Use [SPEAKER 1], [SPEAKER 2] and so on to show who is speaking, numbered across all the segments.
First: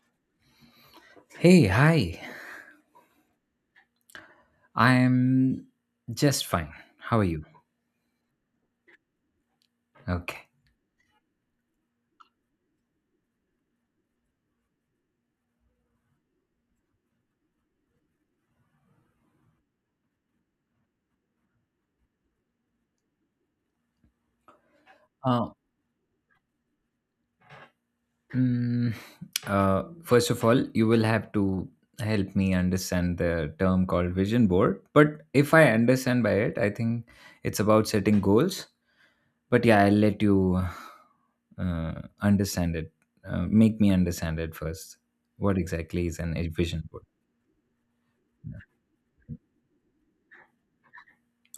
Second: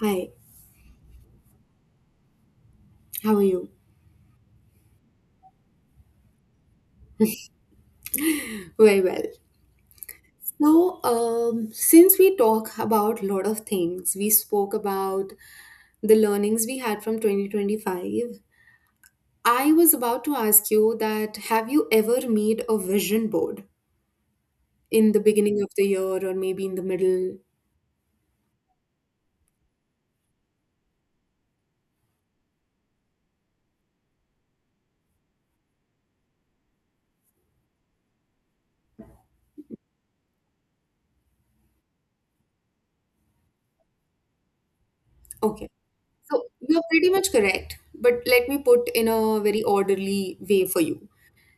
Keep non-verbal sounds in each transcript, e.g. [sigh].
[SPEAKER 1] Hi,
[SPEAKER 2] Hey, hi.
[SPEAKER 1] how are you?
[SPEAKER 2] I'm just fine. How are you?
[SPEAKER 1] Very well.
[SPEAKER 2] Okay.
[SPEAKER 1] So, since we talk about a lot of things, we spoke about the learnings we had from 2025. I was about to ask you that have you ever made a vision board in the
[SPEAKER 2] Uh,
[SPEAKER 1] beginning of the year or maybe in the middle?
[SPEAKER 2] mm, first of all, you will have to help me understand the term called vision board. But if I understand by it, I think it's about setting goals. But yeah, I'll let you uh, understand it. Make me understand it first. What
[SPEAKER 1] Okay,
[SPEAKER 2] exactly is an
[SPEAKER 1] so
[SPEAKER 2] a
[SPEAKER 1] you're
[SPEAKER 2] vision board?
[SPEAKER 1] pretty much correct, but let me put in a very orderly way for you.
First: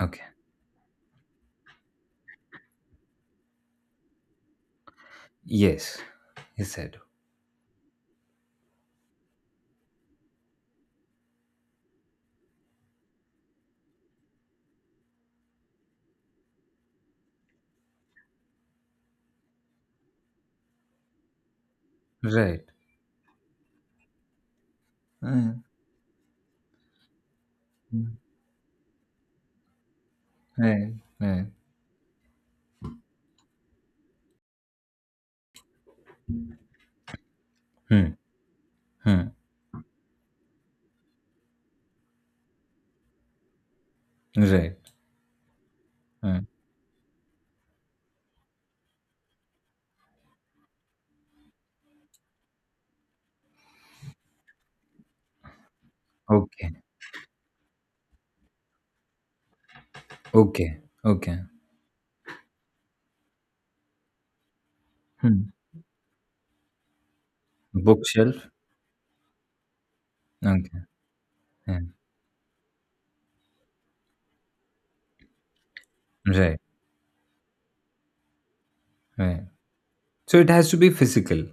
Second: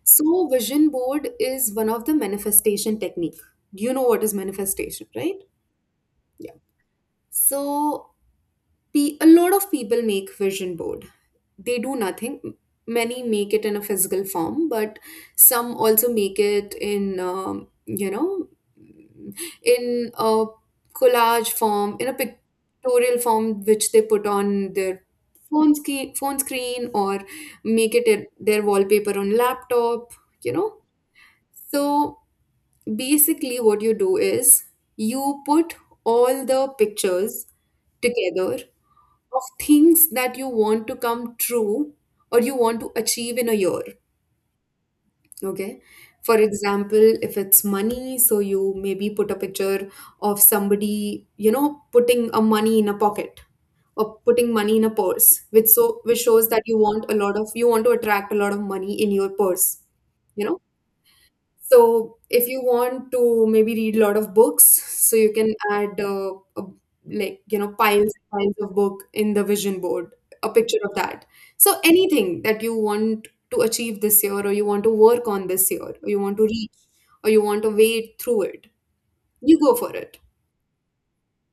[SPEAKER 2] Okay.
[SPEAKER 1] So, vision board is one of the manifestation technique. You know what is manifestation, right?
[SPEAKER 2] Yes.
[SPEAKER 1] Yeah.
[SPEAKER 2] Yes, I do.
[SPEAKER 1] So a lot of people make vision board, they do nothing, many make it in a physical form, but some also make it in you know, in a collage form, in a
[SPEAKER 2] Right.
[SPEAKER 1] pictorial form, which they put on their
[SPEAKER 2] Mm.
[SPEAKER 1] phone screen or make it
[SPEAKER 2] Mm.
[SPEAKER 1] in their wallpaper on laptop, you know.
[SPEAKER 2] Right. Hmm.
[SPEAKER 1] So basically what you do is you put all the pictures together
[SPEAKER 2] Hmm.
[SPEAKER 1] of things that you want to come true or you want to achieve in a year.
[SPEAKER 2] Right.
[SPEAKER 1] Okay. For
[SPEAKER 2] Uh,
[SPEAKER 1] example, if it's money, so you maybe put a picture of somebody, you know, putting a money in a pocket or putting money in a purse, which so which shows that you
[SPEAKER 2] okay.
[SPEAKER 1] want a lot of you want to attract a lot of money in your purse. You know,
[SPEAKER 2] Okay. Okay.
[SPEAKER 1] so, if you want to maybe read a lot of books, so you
[SPEAKER 2] Hmm.
[SPEAKER 1] can add a, like you know, piles and
[SPEAKER 2] Bookshelf.
[SPEAKER 1] piles of book in the vision board, a picture
[SPEAKER 2] Okay.
[SPEAKER 1] of that. So
[SPEAKER 2] Yeah.
[SPEAKER 1] anything that you want to achieve this year, or you want to work on this year, or you want to
[SPEAKER 2] Right.
[SPEAKER 1] reach, or you want to wade through it,
[SPEAKER 2] Right.
[SPEAKER 1] you go for it.
[SPEAKER 2] So it has to be physical.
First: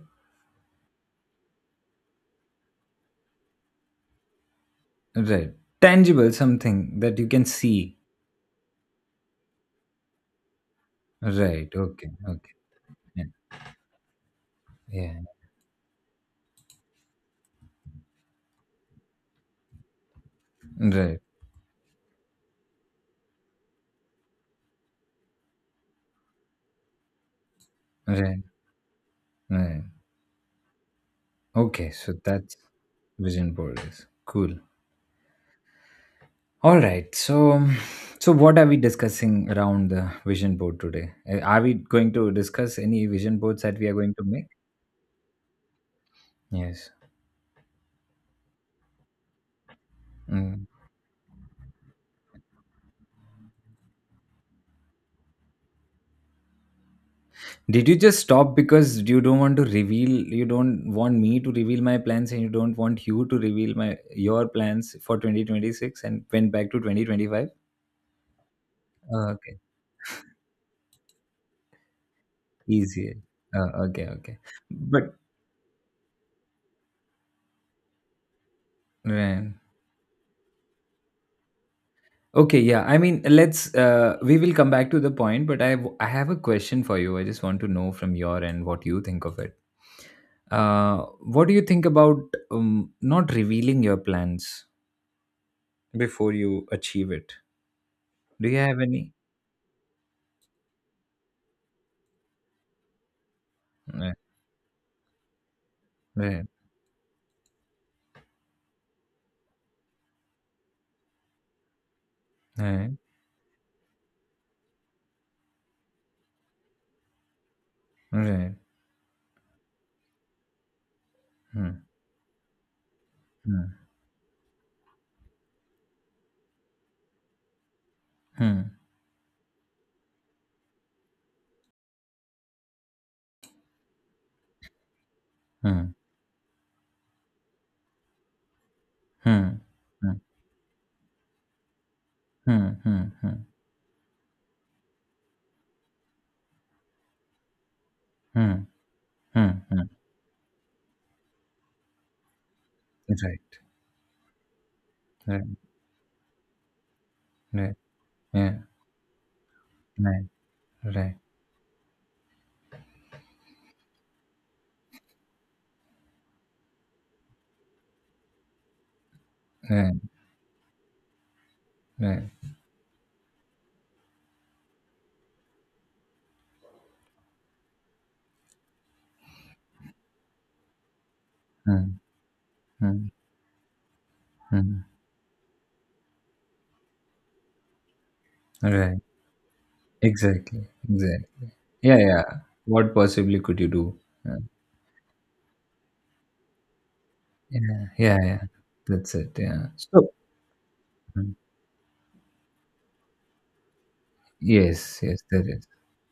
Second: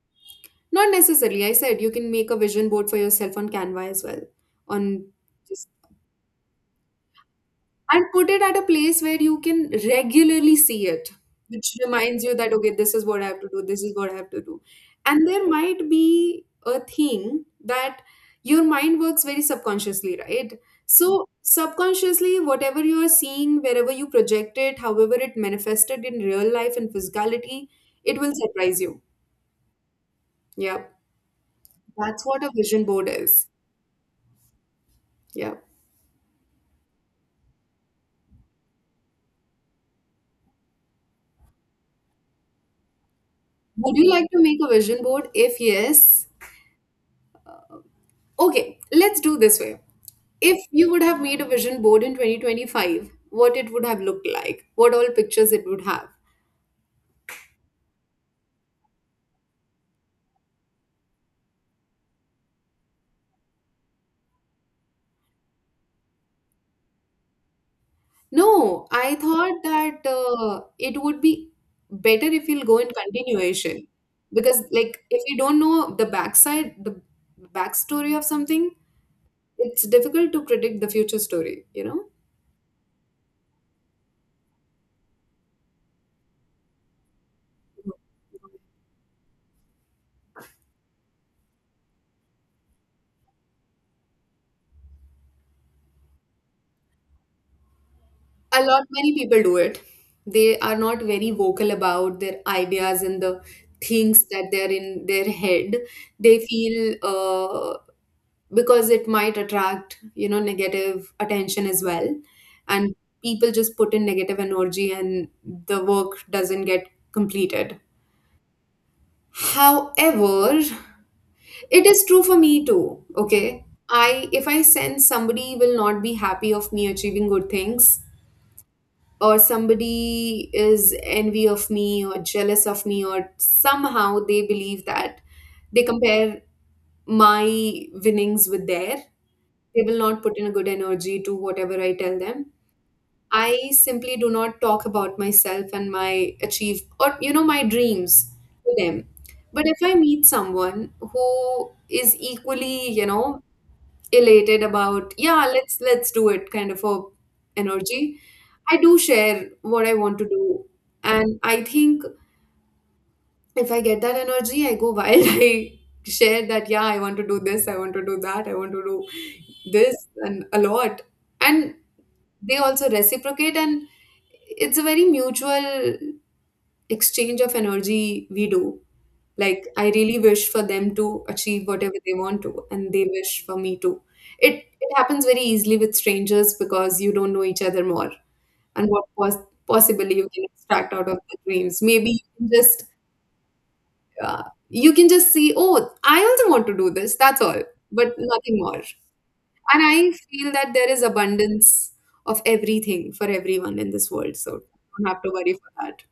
[SPEAKER 1] Not necessarily. I said you can make a vision board for yourself on Canva as well, on
[SPEAKER 2] Right.
[SPEAKER 1] just
[SPEAKER 2] Tangible. Something that you can see.
[SPEAKER 1] and put it at a place where you can regularly see it,
[SPEAKER 2] Right.
[SPEAKER 1] which
[SPEAKER 2] Okay.
[SPEAKER 1] reminds you that,
[SPEAKER 2] Okay.
[SPEAKER 1] okay, this is what
[SPEAKER 2] Yeah.
[SPEAKER 1] I have to do, this is what I have to do.
[SPEAKER 2] Yeah.
[SPEAKER 1] And there might be a thing that your mind works very subconsciously, right?
[SPEAKER 2] Right.
[SPEAKER 1] So, subconsciously, whatever you are seeing, wherever you project it, however it manifested in real life and physicality, it will
[SPEAKER 2] Right.
[SPEAKER 1] surprise you.
[SPEAKER 2] Right.
[SPEAKER 1] Yeah,
[SPEAKER 2] Okay. So
[SPEAKER 1] that's what a
[SPEAKER 2] that's
[SPEAKER 1] vision board is.
[SPEAKER 2] vision board is cool.
[SPEAKER 1] Yeah.
[SPEAKER 2] All right. So, so what are we discussing around the vision board today? Are we going to discuss any vision boards that we are
[SPEAKER 1] Would you
[SPEAKER 2] going to
[SPEAKER 1] like to
[SPEAKER 2] make?
[SPEAKER 1] make a vision board? If yes,
[SPEAKER 2] Yes.
[SPEAKER 1] okay, let's do this way. If
[SPEAKER 2] Mm.
[SPEAKER 1] you would have made a vision board in 2025, what it would have looked like, what all pictures it would have.
[SPEAKER 2] Did you just stop because you don't want to reveal you don't want me to reveal my plans, and you don't want you to reveal my your plans for 2026, and went back to 2025?
[SPEAKER 1] No, I
[SPEAKER 2] Oh, okay.
[SPEAKER 1] thought that it would be better if you'll go in
[SPEAKER 2] Easier.
[SPEAKER 1] continuation,
[SPEAKER 2] Okay, okay.
[SPEAKER 1] because, like,
[SPEAKER 2] But
[SPEAKER 1] if you don't know the backside, the backstory of something,
[SPEAKER 2] man.
[SPEAKER 1] it's difficult to predict the future story, you know?
[SPEAKER 2] Okay, yeah. I mean, let's we will come back to the point, but I have a question for you. I just want to know from your end what you think of it. Uh, what do you think about not revealing your plans before you achieve it? Do you
[SPEAKER 1] A
[SPEAKER 2] have
[SPEAKER 1] lot, many
[SPEAKER 2] any?
[SPEAKER 1] people do it. They are not very vocal about their ideas and the
[SPEAKER 2] Uh,
[SPEAKER 1] things that they're in their head. They
[SPEAKER 2] 네.
[SPEAKER 1] feel because it might attract, you know, negative attention as well. And
[SPEAKER 2] 네.
[SPEAKER 1] people just put in negative energy and the work doesn't get completed.
[SPEAKER 2] 네.
[SPEAKER 1] However,
[SPEAKER 2] Hmm.
[SPEAKER 1] it is true for me too, okay?
[SPEAKER 2] Hmm.
[SPEAKER 1] I If I sense somebody will not be happy of me achieving good things,
[SPEAKER 2] Hmm.
[SPEAKER 1] or somebody is envy of me or jealous of me or somehow they believe that they
[SPEAKER 2] Hmm.
[SPEAKER 1] compare my winnings with their,
[SPEAKER 2] Hmm.
[SPEAKER 1] they will
[SPEAKER 2] Hmm.
[SPEAKER 1] not put in a good energy to whatever I tell them.
[SPEAKER 2] Hmm. Hmm. Hmm.
[SPEAKER 1] I simply do not talk about myself and my achieve, or you know, my dreams
[SPEAKER 2] Hmm.
[SPEAKER 1] to them.
[SPEAKER 2] Hmm.
[SPEAKER 1] But if
[SPEAKER 2] Hmm.
[SPEAKER 1] I meet someone who is equally, you know, elated about
[SPEAKER 2] 네.
[SPEAKER 1] yeah let's do it kind of a
[SPEAKER 2] 네.
[SPEAKER 1] energy,
[SPEAKER 2] 네. 예.
[SPEAKER 1] I do share what I
[SPEAKER 2] 네.
[SPEAKER 1] want to do.
[SPEAKER 2] 네.
[SPEAKER 1] And I think if I get that energy I go wild. [laughs] I share that, yeah, I want to do this, I want to do that, I want to do this, and a lot, and
[SPEAKER 2] 네. 네.
[SPEAKER 1] they also reciprocate, and it's a very mutual exchange of energy we do. Like, I really wish for them to achieve whatever
[SPEAKER 2] Hmm.
[SPEAKER 1] they want to, and they
[SPEAKER 2] Hmm.
[SPEAKER 1] wish for me to. It,
[SPEAKER 2] Hmm.
[SPEAKER 1] it happens very easily with strangers because you don't know each other more and
[SPEAKER 2] Right.
[SPEAKER 1] what was possibly you can
[SPEAKER 2] Exactly.
[SPEAKER 1] extract out of the
[SPEAKER 2] Exactly.
[SPEAKER 1] dreams.
[SPEAKER 2] Yeah,
[SPEAKER 1] Maybe
[SPEAKER 2] yeah. What possibly could you do? Yeah.
[SPEAKER 1] uh, you can just see, oh, I also want to do this. That's all,
[SPEAKER 2] Yeah,
[SPEAKER 1] but
[SPEAKER 2] yeah, yeah.
[SPEAKER 1] nothing more.
[SPEAKER 2] That's it. Yeah.
[SPEAKER 1] And
[SPEAKER 2] So,
[SPEAKER 1] I feel that there is
[SPEAKER 2] hmm.
[SPEAKER 1] abundance of everything for everyone in this world, so
[SPEAKER 2] Yes,
[SPEAKER 1] don't
[SPEAKER 2] yes.
[SPEAKER 1] have to
[SPEAKER 2] That
[SPEAKER 1] worry
[SPEAKER 2] is.
[SPEAKER 1] for that.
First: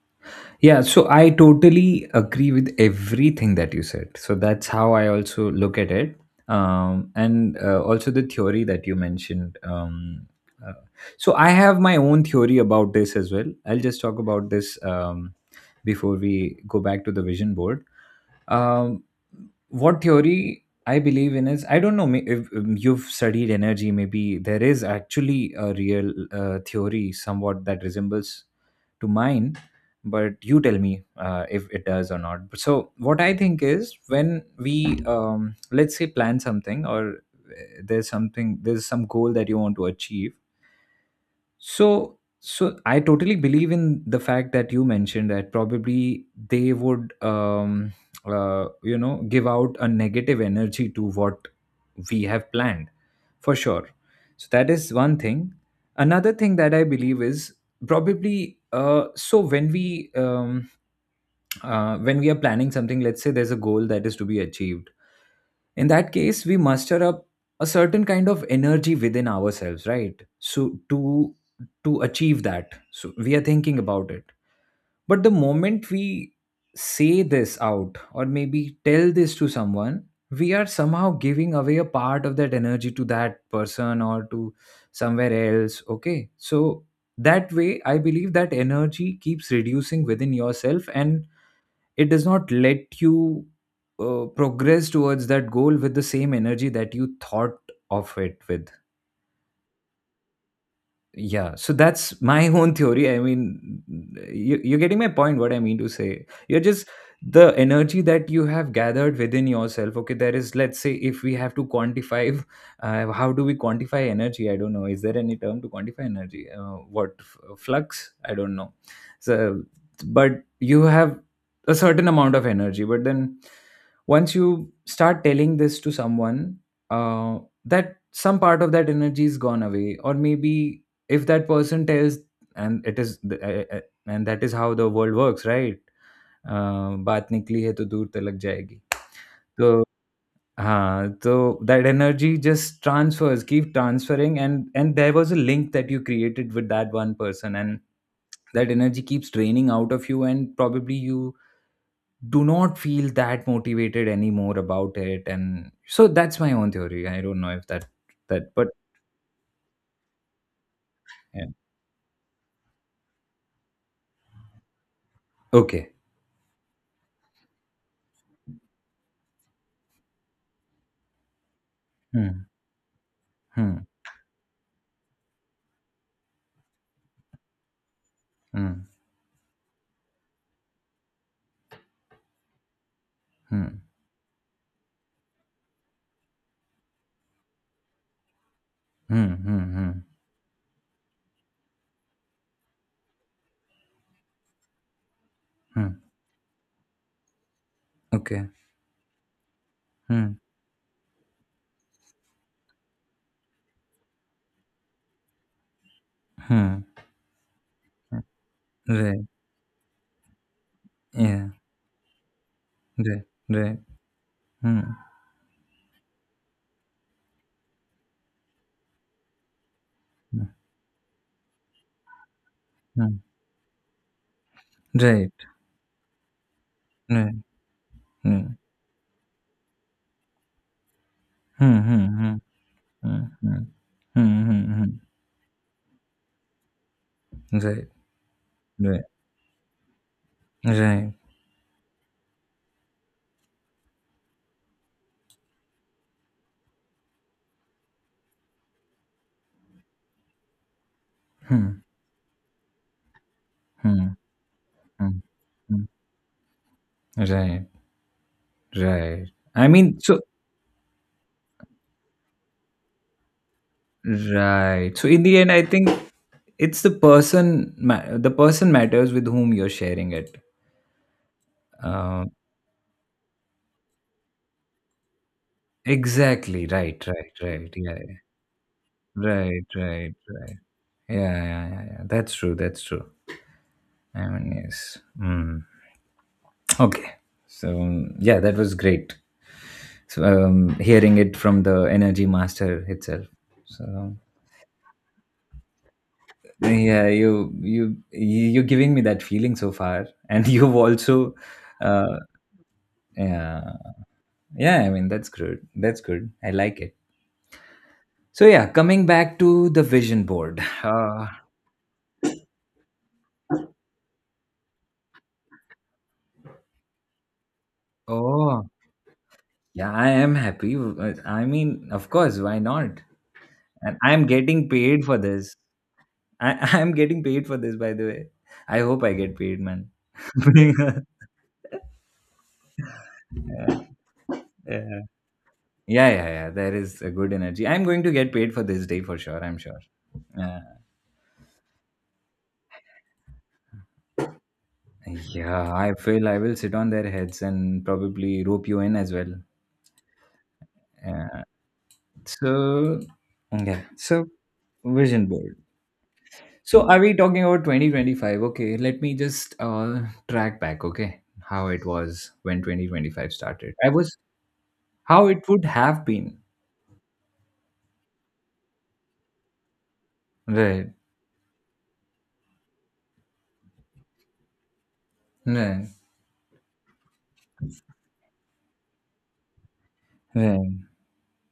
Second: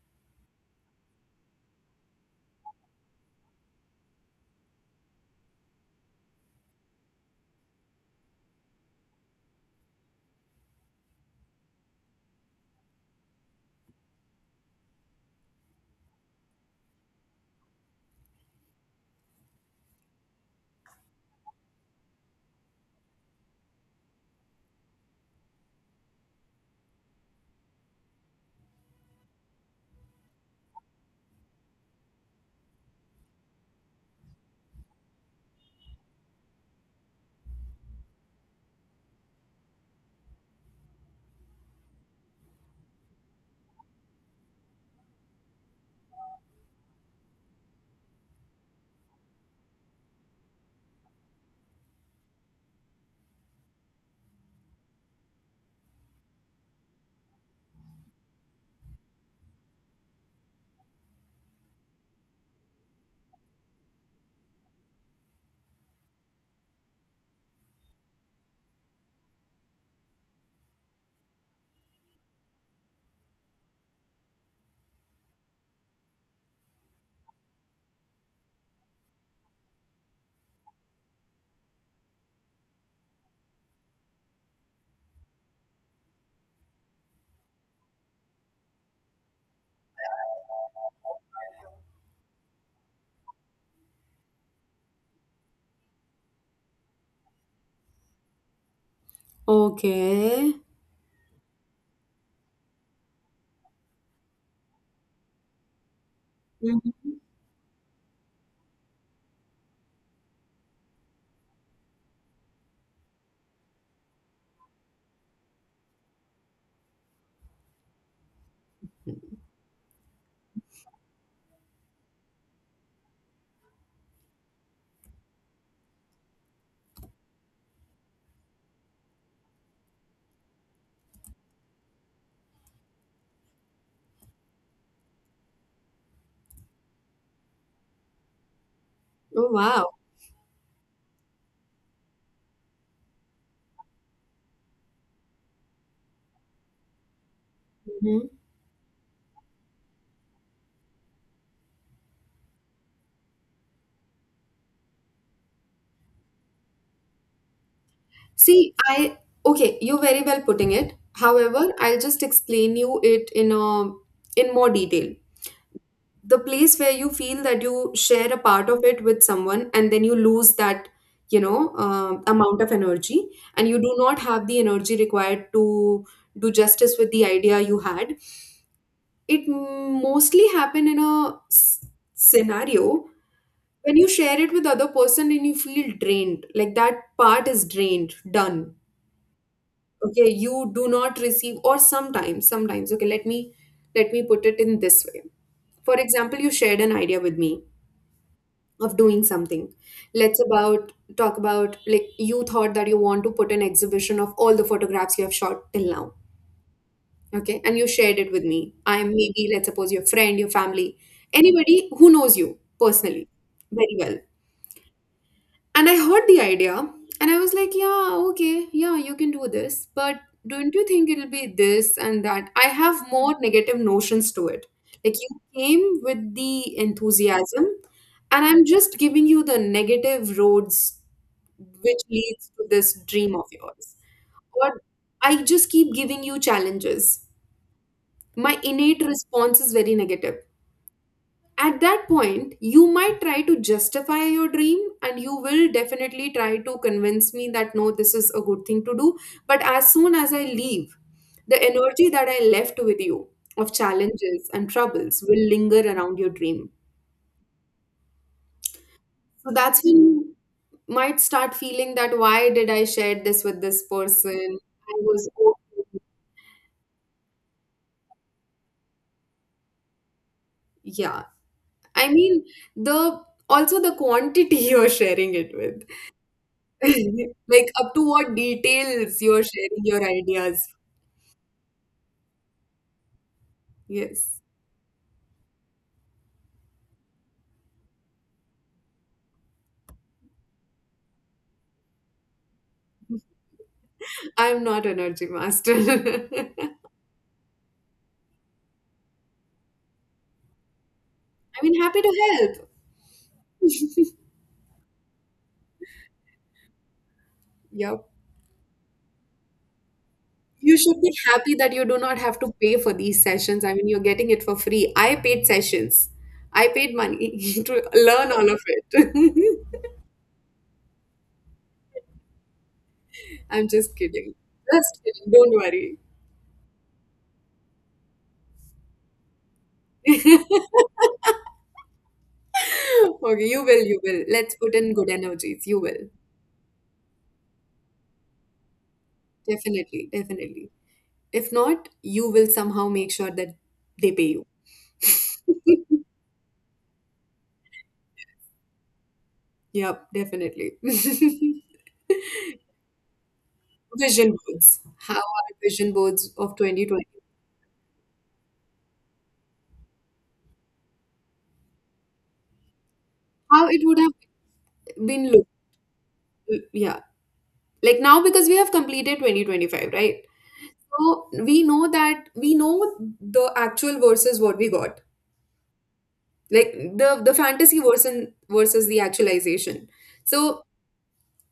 [SPEAKER 2] Yeah, so I totally agree with everything that you said. So that's how I also look at it. And also the theory that you mentioned. Uh, so I have my own theory about this as well. I'll just talk about this before we go back to the vision board. Um, what theory I believe in is, I don't know, if you've studied energy, maybe there is actually a real theory somewhat that resembles to mine, but you tell me if it does or not. But so what I think is, when we let's say plan something, or there's some goal that you want to achieve, so I totally believe in the fact that you mentioned, that probably they would you know, give out a negative energy to what we have planned, for sure. So that is one thing. Another thing that I believe is, probably so when we are planning something, let's say there's a goal that is to be achieved. In that case, we muster up a certain kind of energy within ourselves, right? So to achieve that, so we are thinking about it. But the moment we say this out, or maybe tell this to someone, we are somehow giving away a part of that energy to that person, or to somewhere else. Okay, so that way, I believe that energy keeps reducing within yourself, and it does not let you progress towards that goal with the same energy that you thought of it with.
[SPEAKER 1] Okay.
[SPEAKER 2] Yeah, so that's my [laughs] own theory. I mean, you're getting my point, what I mean to say. You're just,
[SPEAKER 1] Mhm.
[SPEAKER 2] the energy that you have gathered within yourself. Okay, there is, let's say, if we have to quantify, [laughs] how do we quantify energy? I don't know. Is there any term to quantify energy? What, flux? I don't know. So, but you have a certain amount of energy, but then once you start telling this to someone, uh, that some part of that energy is gone away, or maybe if that person tells, and it is and that is how the world works, right? बात निकली है तो दूर तक जाएगी.
[SPEAKER 1] Oh,
[SPEAKER 2] So
[SPEAKER 1] wow.
[SPEAKER 2] हाँ. So that energy just transfers keep transferring, and there was a link that you created with that one person, and
[SPEAKER 1] Mhm.
[SPEAKER 2] that energy keeps draining out of you, and probably you do not feel that motivated anymore about it. And so that's my own theory. I don't know if that but
[SPEAKER 1] See, I Okay, you very well putting it.
[SPEAKER 2] yeah.
[SPEAKER 1] However, I'll just explain you it in a in more detail.
[SPEAKER 2] Okay.
[SPEAKER 1] The place where you feel that you share a part of it with someone and then you lose that, you know,
[SPEAKER 2] Hmm.
[SPEAKER 1] amount of energy, and you
[SPEAKER 2] Hmm.
[SPEAKER 1] do not have the energy required to do justice with the idea you had.
[SPEAKER 2] Hmm.
[SPEAKER 1] It mostly happen in a scenario
[SPEAKER 2] Hmm.
[SPEAKER 1] when you share it with other person and you feel drained, like that part is drained, done.
[SPEAKER 2] Hmm. Hmm. Hmm.
[SPEAKER 1] Okay, you do not receive, or sometimes sometimes okay, let me put it in this way. For
[SPEAKER 2] Hmm.
[SPEAKER 1] example, you shared an idea with me
[SPEAKER 2] Okay.
[SPEAKER 1] of doing something.
[SPEAKER 2] Hmm.
[SPEAKER 1] Let's about Talk about like you thought that you want to put an exhibition of all the photographs you have shot till now,
[SPEAKER 2] Hmm.
[SPEAKER 1] okay, and you shared
[SPEAKER 2] Hmm.
[SPEAKER 1] it with me. I'm
[SPEAKER 2] Right.
[SPEAKER 1] maybe let's suppose your friend, your family,
[SPEAKER 2] Yeah.
[SPEAKER 1] anybody who knows you
[SPEAKER 2] Right.
[SPEAKER 1] personally
[SPEAKER 2] Right.
[SPEAKER 1] very well.
[SPEAKER 2] Hmm.
[SPEAKER 1] And I heard the idea and I was like, yeah, okay, yeah, you can do this. But
[SPEAKER 2] Hmm.
[SPEAKER 1] don't you think it'll be this and that? I have
[SPEAKER 2] Hmm.
[SPEAKER 1] more negative notions to it. Like you
[SPEAKER 2] Right.
[SPEAKER 1] came with the
[SPEAKER 2] Right.
[SPEAKER 1] enthusiasm and
[SPEAKER 2] Hmm.
[SPEAKER 1] I'm just giving you the negative roads
[SPEAKER 2] Hmm.
[SPEAKER 1] which
[SPEAKER 2] Hmm. Hmm.
[SPEAKER 1] leads to this
[SPEAKER 2] Hmm.
[SPEAKER 1] dream of
[SPEAKER 2] Hmm.
[SPEAKER 1] yours.
[SPEAKER 2] Hmm.
[SPEAKER 1] Or
[SPEAKER 2] Hmm. Hmm.
[SPEAKER 1] I just keep giving you challenges.
[SPEAKER 2] Right.
[SPEAKER 1] My innate
[SPEAKER 2] Right.
[SPEAKER 1] response is very negative.
[SPEAKER 2] Right.
[SPEAKER 1] At that point you might try to justify your dream and you will definitely try to convince me that no, this is a good thing to do. But as soon as I leave, the
[SPEAKER 2] Hmm.
[SPEAKER 1] energy that I left with you of
[SPEAKER 2] Hmm.
[SPEAKER 1] challenges and
[SPEAKER 2] Hmm.
[SPEAKER 1] troubles will linger
[SPEAKER 2] Hmm.
[SPEAKER 1] around your dream.
[SPEAKER 2] Right. Right.
[SPEAKER 1] So
[SPEAKER 2] I
[SPEAKER 1] that's when
[SPEAKER 2] mean, so
[SPEAKER 1] you might start feeling that why did I share this with this person.
[SPEAKER 2] right.
[SPEAKER 1] I
[SPEAKER 2] So in
[SPEAKER 1] was
[SPEAKER 2] the end, I think
[SPEAKER 1] okay.
[SPEAKER 2] it's the person. The person matters with whom you're sharing it.
[SPEAKER 1] Yeah, I
[SPEAKER 2] Um.
[SPEAKER 1] mean, the also the quantity [laughs] you're sharing it with.
[SPEAKER 2] Exactly. Right. Right.
[SPEAKER 1] [laughs] Like
[SPEAKER 2] Right.
[SPEAKER 1] up
[SPEAKER 2] Yeah.
[SPEAKER 1] to what details you're
[SPEAKER 2] Right.
[SPEAKER 1] sharing your
[SPEAKER 2] Right. Right.
[SPEAKER 1] ideas.
[SPEAKER 2] Yeah, yeah, yeah, yeah. That's true. That's true. I
[SPEAKER 1] Yes.
[SPEAKER 2] mean, yes. Mm. Okay. So yeah, that was great. So hearing it from the energy master itself. So
[SPEAKER 1] I'm not energy master. [laughs] I
[SPEAKER 2] yeah, you're giving me that feeling so far, and [laughs] you've also,
[SPEAKER 1] mean, happy
[SPEAKER 2] uh,
[SPEAKER 1] to help.
[SPEAKER 2] yeah, yeah. I mean, that's good. That's good. I like it.
[SPEAKER 1] Yep.
[SPEAKER 2] So yeah, coming back to the vision board.
[SPEAKER 1] You should be happy that you do not have to pay for these sessions. I mean, you're getting it for free. I paid sessions. I paid money [laughs] to learn all of
[SPEAKER 2] Oh,
[SPEAKER 1] it.
[SPEAKER 2] yeah, I am happy. I mean, of course, why not?
[SPEAKER 1] [laughs] I'm just
[SPEAKER 2] And I'm
[SPEAKER 1] kidding.
[SPEAKER 2] getting
[SPEAKER 1] Just
[SPEAKER 2] paid for
[SPEAKER 1] kidding. Don't
[SPEAKER 2] this.
[SPEAKER 1] worry.
[SPEAKER 2] I [laughs] I'm getting paid for this, by the way. I hope I get paid, man. [laughs]
[SPEAKER 1] [laughs]
[SPEAKER 2] yeah,
[SPEAKER 1] Okay, you will, you will. Let's put in
[SPEAKER 2] yeah,
[SPEAKER 1] good energies. You will.
[SPEAKER 2] yeah, yeah, There is a good energy. I'm going to get paid for this day for sure. I'm sure.
[SPEAKER 1] Definitely,
[SPEAKER 2] Uh,
[SPEAKER 1] definitely. If not, you will somehow make sure that they pay you.
[SPEAKER 2] yeah, I feel I will sit on their heads and probably rope you in as well.
[SPEAKER 1] Yep, definitely.
[SPEAKER 2] Uh,
[SPEAKER 1] [laughs]
[SPEAKER 2] so yeah,
[SPEAKER 1] Vision boards. How
[SPEAKER 2] vision board.
[SPEAKER 1] are vision boards of
[SPEAKER 2] So are
[SPEAKER 1] 2020?
[SPEAKER 2] we talking about 2025? Okay, let me just track back. Okay, how it was when 2025
[SPEAKER 1] How
[SPEAKER 2] started.
[SPEAKER 1] it
[SPEAKER 2] I
[SPEAKER 1] would have
[SPEAKER 2] was how
[SPEAKER 1] been
[SPEAKER 2] it
[SPEAKER 1] look?
[SPEAKER 2] would have been.
[SPEAKER 1] Yeah. Like now, because we have completed 2025, right?
[SPEAKER 2] Right.
[SPEAKER 1] So we know that we know the actual versus what we got.
[SPEAKER 2] Right.
[SPEAKER 1] Like the fantasy versus the actualization.
[SPEAKER 2] Right.
[SPEAKER 1] So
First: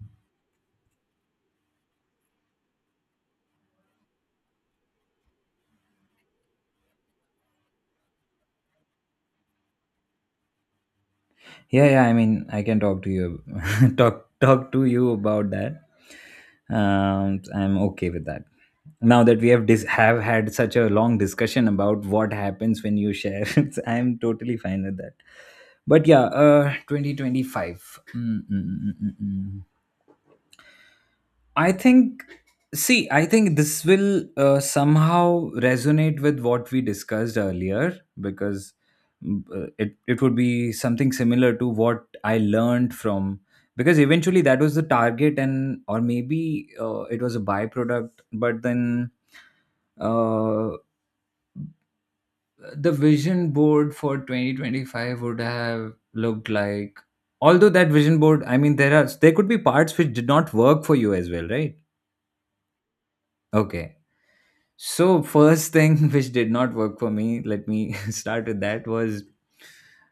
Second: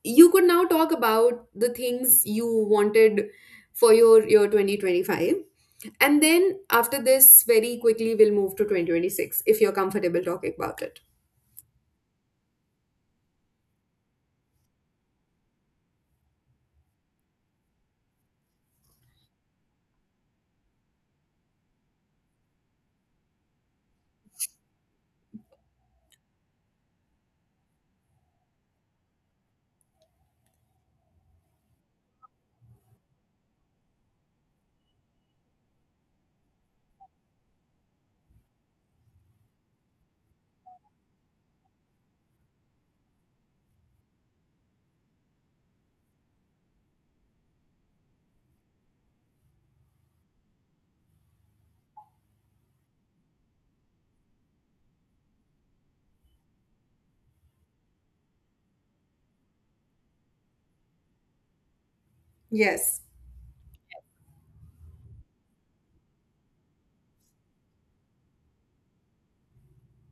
[SPEAKER 1] you could now talk about the things you wanted for your year 2025, and then after this very quickly we'll move to 2026 if you're comfortable talking about it.
[SPEAKER 2] Yeah, yeah. I mean, I can talk to you, [laughs] talk to you about that. I'm okay with that. Now that we have have had such a long discussion about what happens when you share, [laughs] I'm totally fine with that. But yeah, 2025. I think, see, I think this will somehow resonate with what we discussed earlier, because it would be something similar to what I learned from, because eventually that was the target, and or maybe it was a byproduct, but then uh, the vision board for 2025 would have looked like. Although that vision board, I mean, there could be parts which did not work for you as well, right?
[SPEAKER 1] Yes,
[SPEAKER 2] Okay. So, first thing [laughs] which did not work for me, let me [laughs] start with that, was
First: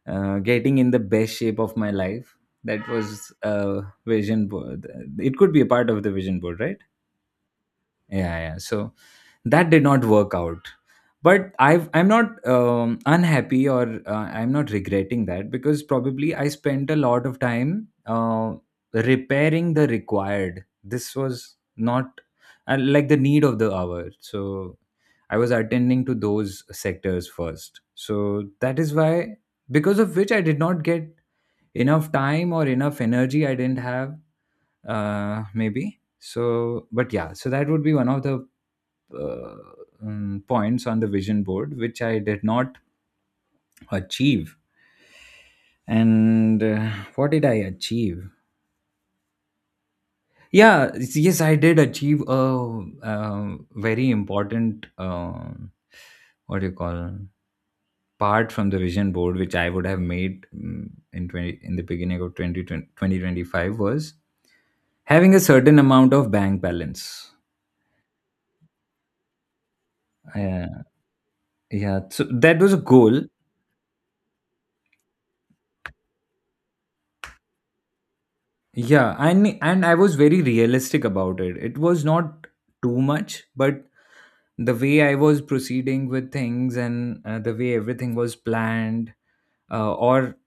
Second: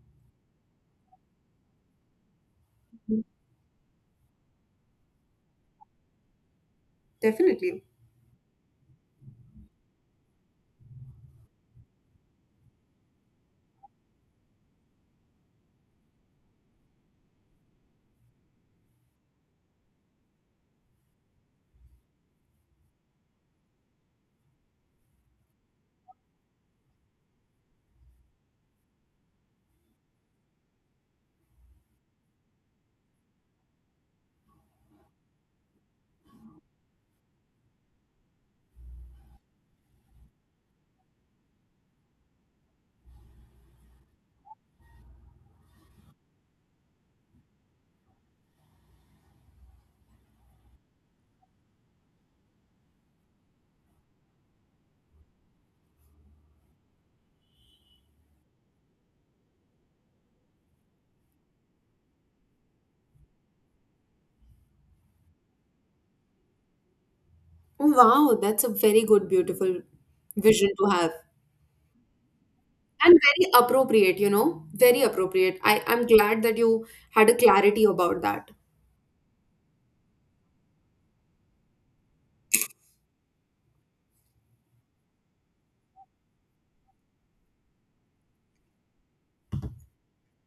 [SPEAKER 2] getting in the best shape of my life. That was a vision board. It could be a part of the vision board, right?
[SPEAKER 1] definitely.
[SPEAKER 2] Yeah, yeah, so that did not work out, but I'm not unhappy, or I'm not regretting that, because probably I spent a lot of time repairing the required. This was not like the need of the hour, so I was attending to those sectors first. So that is why, because of which, I did not get enough time or enough energy. I didn't have maybe, so. But yeah, so that would be one of the uh, points on the vision board which I did not achieve. And what did I achieve? Yeah, yes, I did achieve a, very important, what do you call, part from the vision board which I would have made, in the beginning of twenty twenty twenty-five, was having a certain amount of bank balance.
[SPEAKER 1] Wow, that's a very good beautiful vision
[SPEAKER 2] uh,
[SPEAKER 1] to have,
[SPEAKER 2] yeah, so that was a
[SPEAKER 1] and
[SPEAKER 2] goal.
[SPEAKER 1] very appropriate, you know, very appropriate. I'm glad that you had a clarity about that.
[SPEAKER 2] Yeah, and I was very realistic about it. It was not too much, but the way I was proceeding with things, and the way everything was planned, or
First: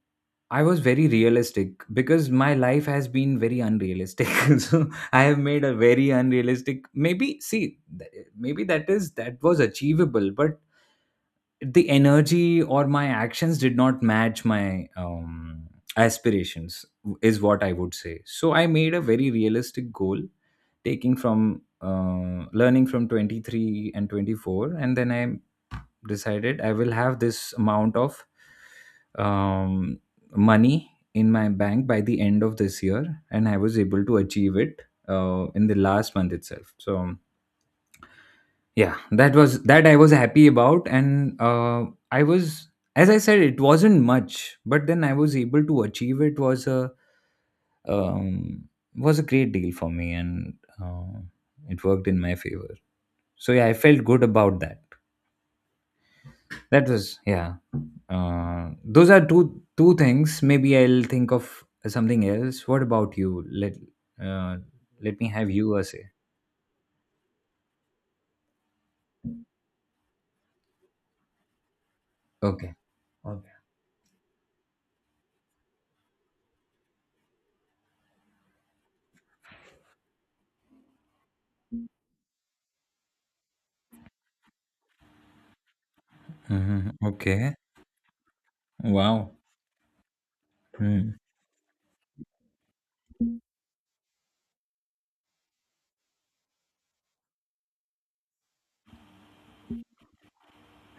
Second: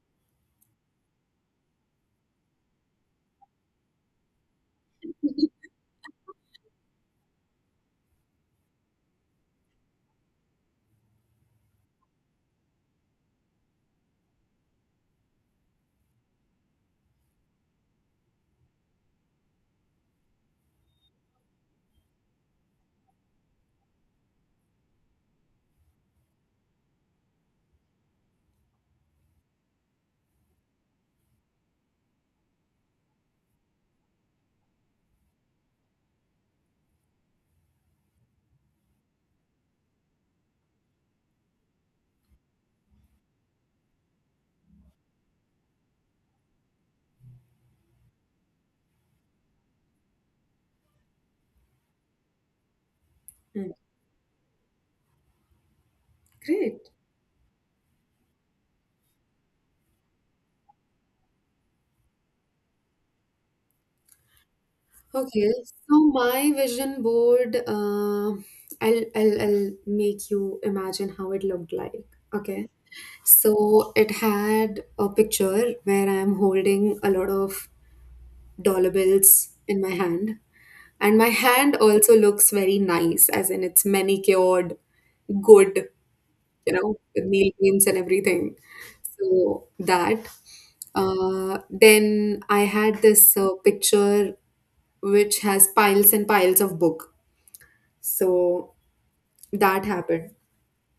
[SPEAKER 2] I was very realistic, because my life has been very unrealistic. [laughs] So I have made
[SPEAKER 1] [laughs]
[SPEAKER 2] a very unrealistic. Maybe maybe that was achievable, but the energy or my actions did not match my aspirations, is what I would say. So I made a very realistic goal, taking from learning from 23 and 24, and then I decided I will have this amount of um, money in my bank by the end of this year, and I was able to achieve it in the last month itself. So yeah, that was that I was happy about. And I was, as I said, it wasn't much, but then I was able to achieve It was a um, was a great deal for me, and uh, it worked in my favor. So yeah,
[SPEAKER 1] Mm,
[SPEAKER 2] I felt good about that. That
[SPEAKER 1] great.
[SPEAKER 2] was, yeah, those are two things. Maybe I'll think of something else. What about you? Let, uh, let me
[SPEAKER 1] Okay,
[SPEAKER 2] have you a
[SPEAKER 1] so
[SPEAKER 2] say.
[SPEAKER 1] my vision board, I'll make you imagine how it looked like. Okay,
[SPEAKER 2] Okay. Okay.
[SPEAKER 1] so it had a picture where I'm holding a lot of dollar bills in my hand, and my hand also looks very nice, as in it's manicured, good, you
[SPEAKER 2] Hmm.
[SPEAKER 1] know, with meal
[SPEAKER 2] Okay.
[SPEAKER 1] games and everything.
[SPEAKER 2] Wow.
[SPEAKER 1] So that.
[SPEAKER 2] Hmm.
[SPEAKER 1] Then I had this picture which has piles and piles of book. So that happened.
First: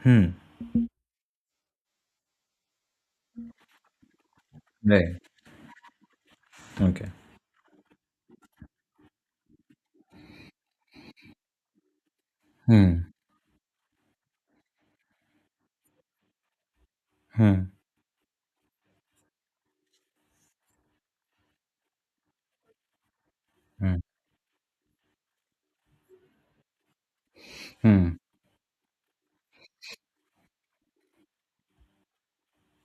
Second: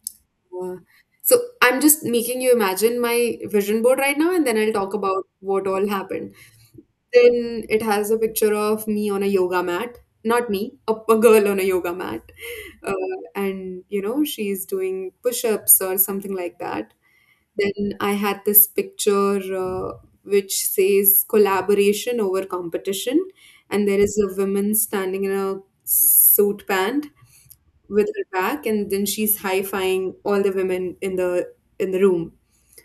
[SPEAKER 2] Hmm.
[SPEAKER 1] Uh, so I'm just making you imagine my vision board right now, and then I'll talk
[SPEAKER 2] Right.
[SPEAKER 1] about what all happened.
[SPEAKER 2] Okay.
[SPEAKER 1] Then it has a picture of me on a yoga mat. Not me, a girl on a yoga mat.
[SPEAKER 2] Hmm.
[SPEAKER 1] Uh, and, you know, she's doing push ups or something like that.
[SPEAKER 2] Hmm.
[SPEAKER 1] Then I had this picture which says collaboration over competition, and
[SPEAKER 2] Hmm.
[SPEAKER 1] there is a woman standing in a suit pant with
[SPEAKER 2] Hmm.
[SPEAKER 1] her back, and then she's high-fiving all the women in the room.